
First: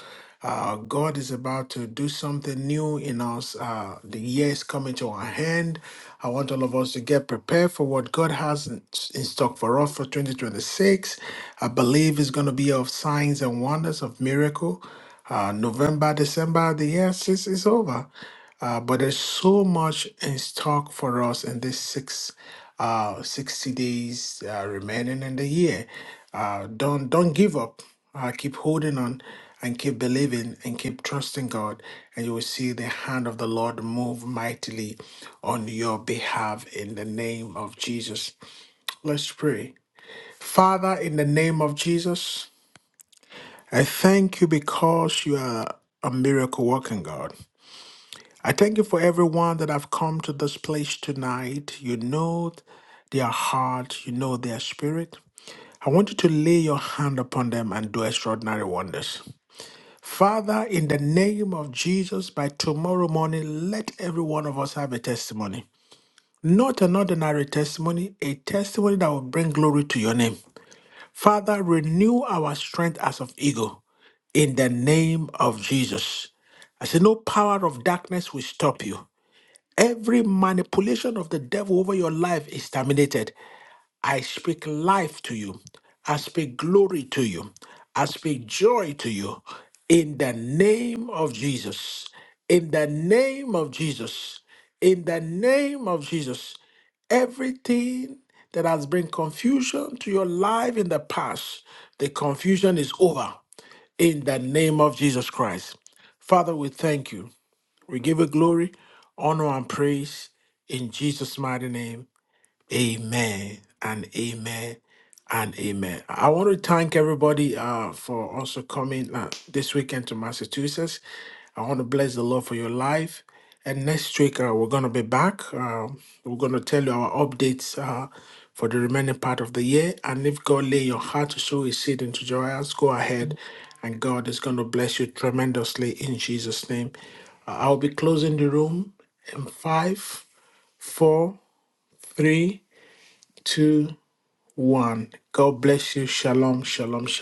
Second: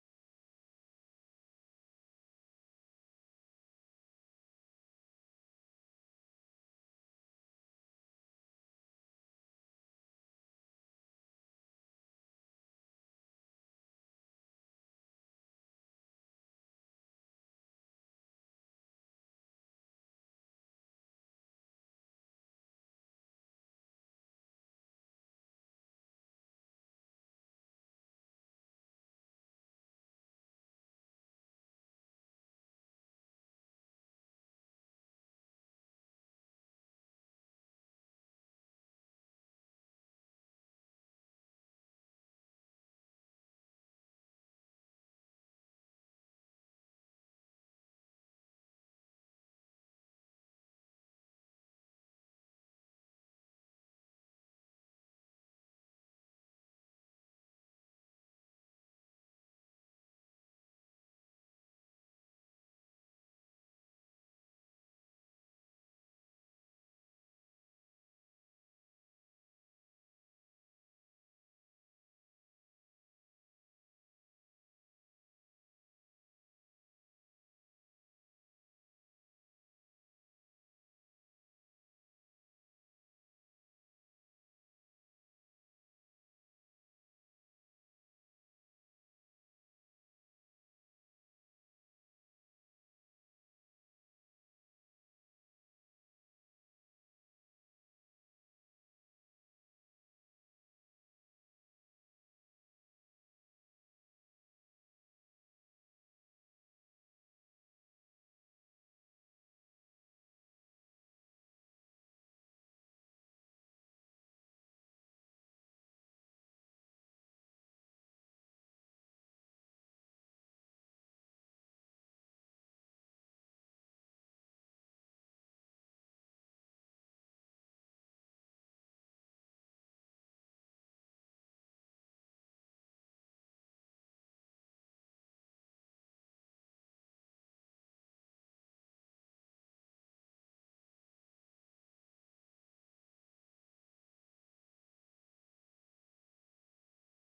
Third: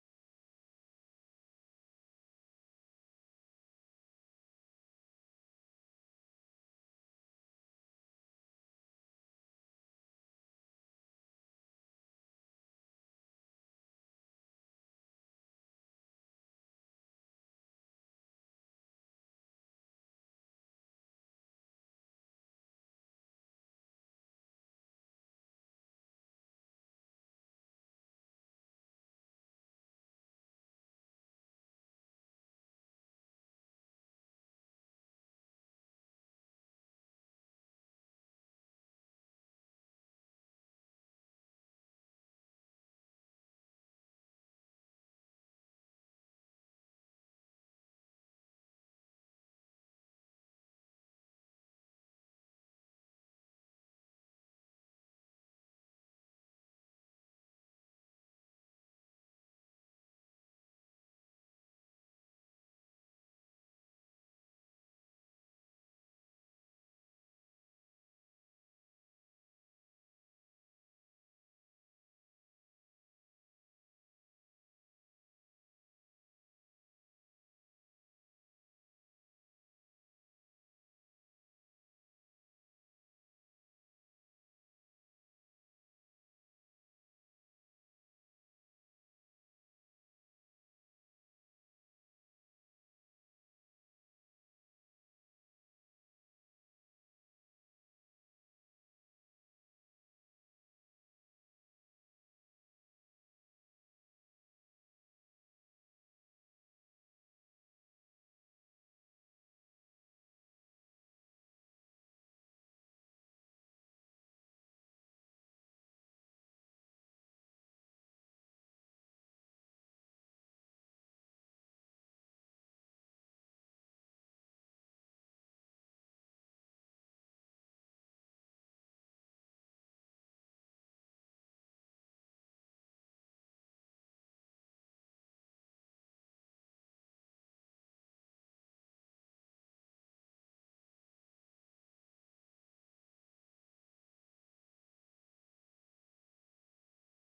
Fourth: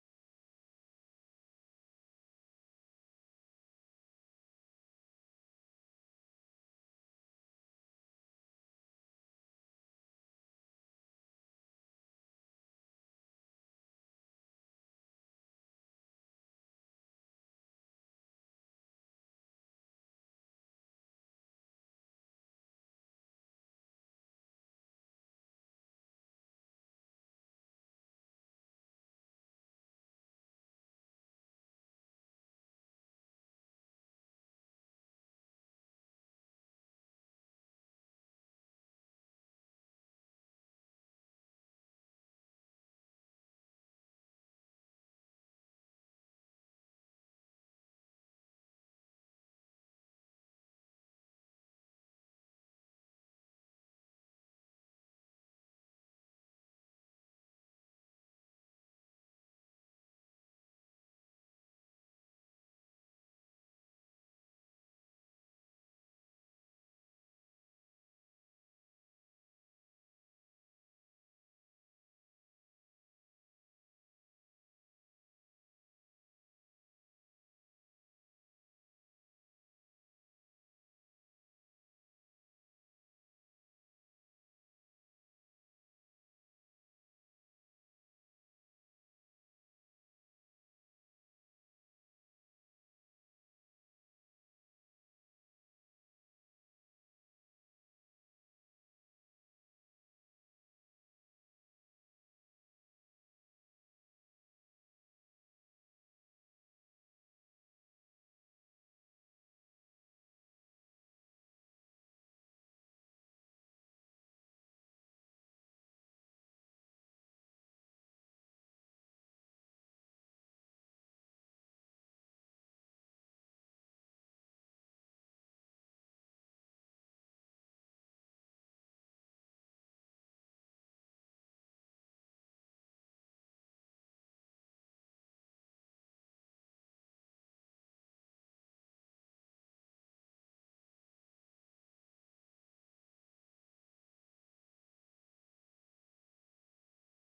A: Uh, God is about to do something new in us. Uh, the year is coming to our hand. I want all of us to get prepared for what God has in, in stock for us for 2026. I believe it's going to be of signs and wonders, of miracle. Uh, November, December, the year is, is over. Uh, but there's so much in stock for us in this six, uh, 60 days uh, remaining in the year. Uh, don't don't give up. Uh, keep holding on and keep believing and keep trusting God, and you will see the hand of the Lord move mightily on your behalf in the name of Jesus. Let's pray. Father, in the name of Jesus. I thank you because you are a miracle working God. I thank you for everyone that have come to this place tonight. You know their heart, you know their spirit. I want you to lay your hand upon them and do extraordinary wonders. Father, in the name of Jesus, by tomorrow morning, let every one of us have a testimony. Not an ordinary testimony, a testimony that will bring glory to your name. Father, renew our strength as of eagle in the name of Jesus. I said, No power of darkness will stop you. Every manipulation of the devil over your life is terminated. I speak life to you. I speak glory to you. I speak joy to you. In the name of Jesus. In the name of Jesus. In the name of Jesus. Everything that has been confusion to your life in the past, the confusion is over. In the name of Jesus Christ. Father, we thank you. We give it glory, honor, and praise in Jesus' mighty name. Amen and amen and amen. I want to thank everybody uh, for also coming uh, this weekend to Massachusetts. I want to bless the Lord for your life. And next week, uh, we're going to be back. Uh, we're going to tell you our updates uh, for the remaining part of the year. And if God lay your heart to sow his seed into joyous, go ahead and God is going to bless you tremendously in Jesus' name. Uh, I'll be closing the room in five, four, three two, one. God bless you. Shalom, shalom, shalom.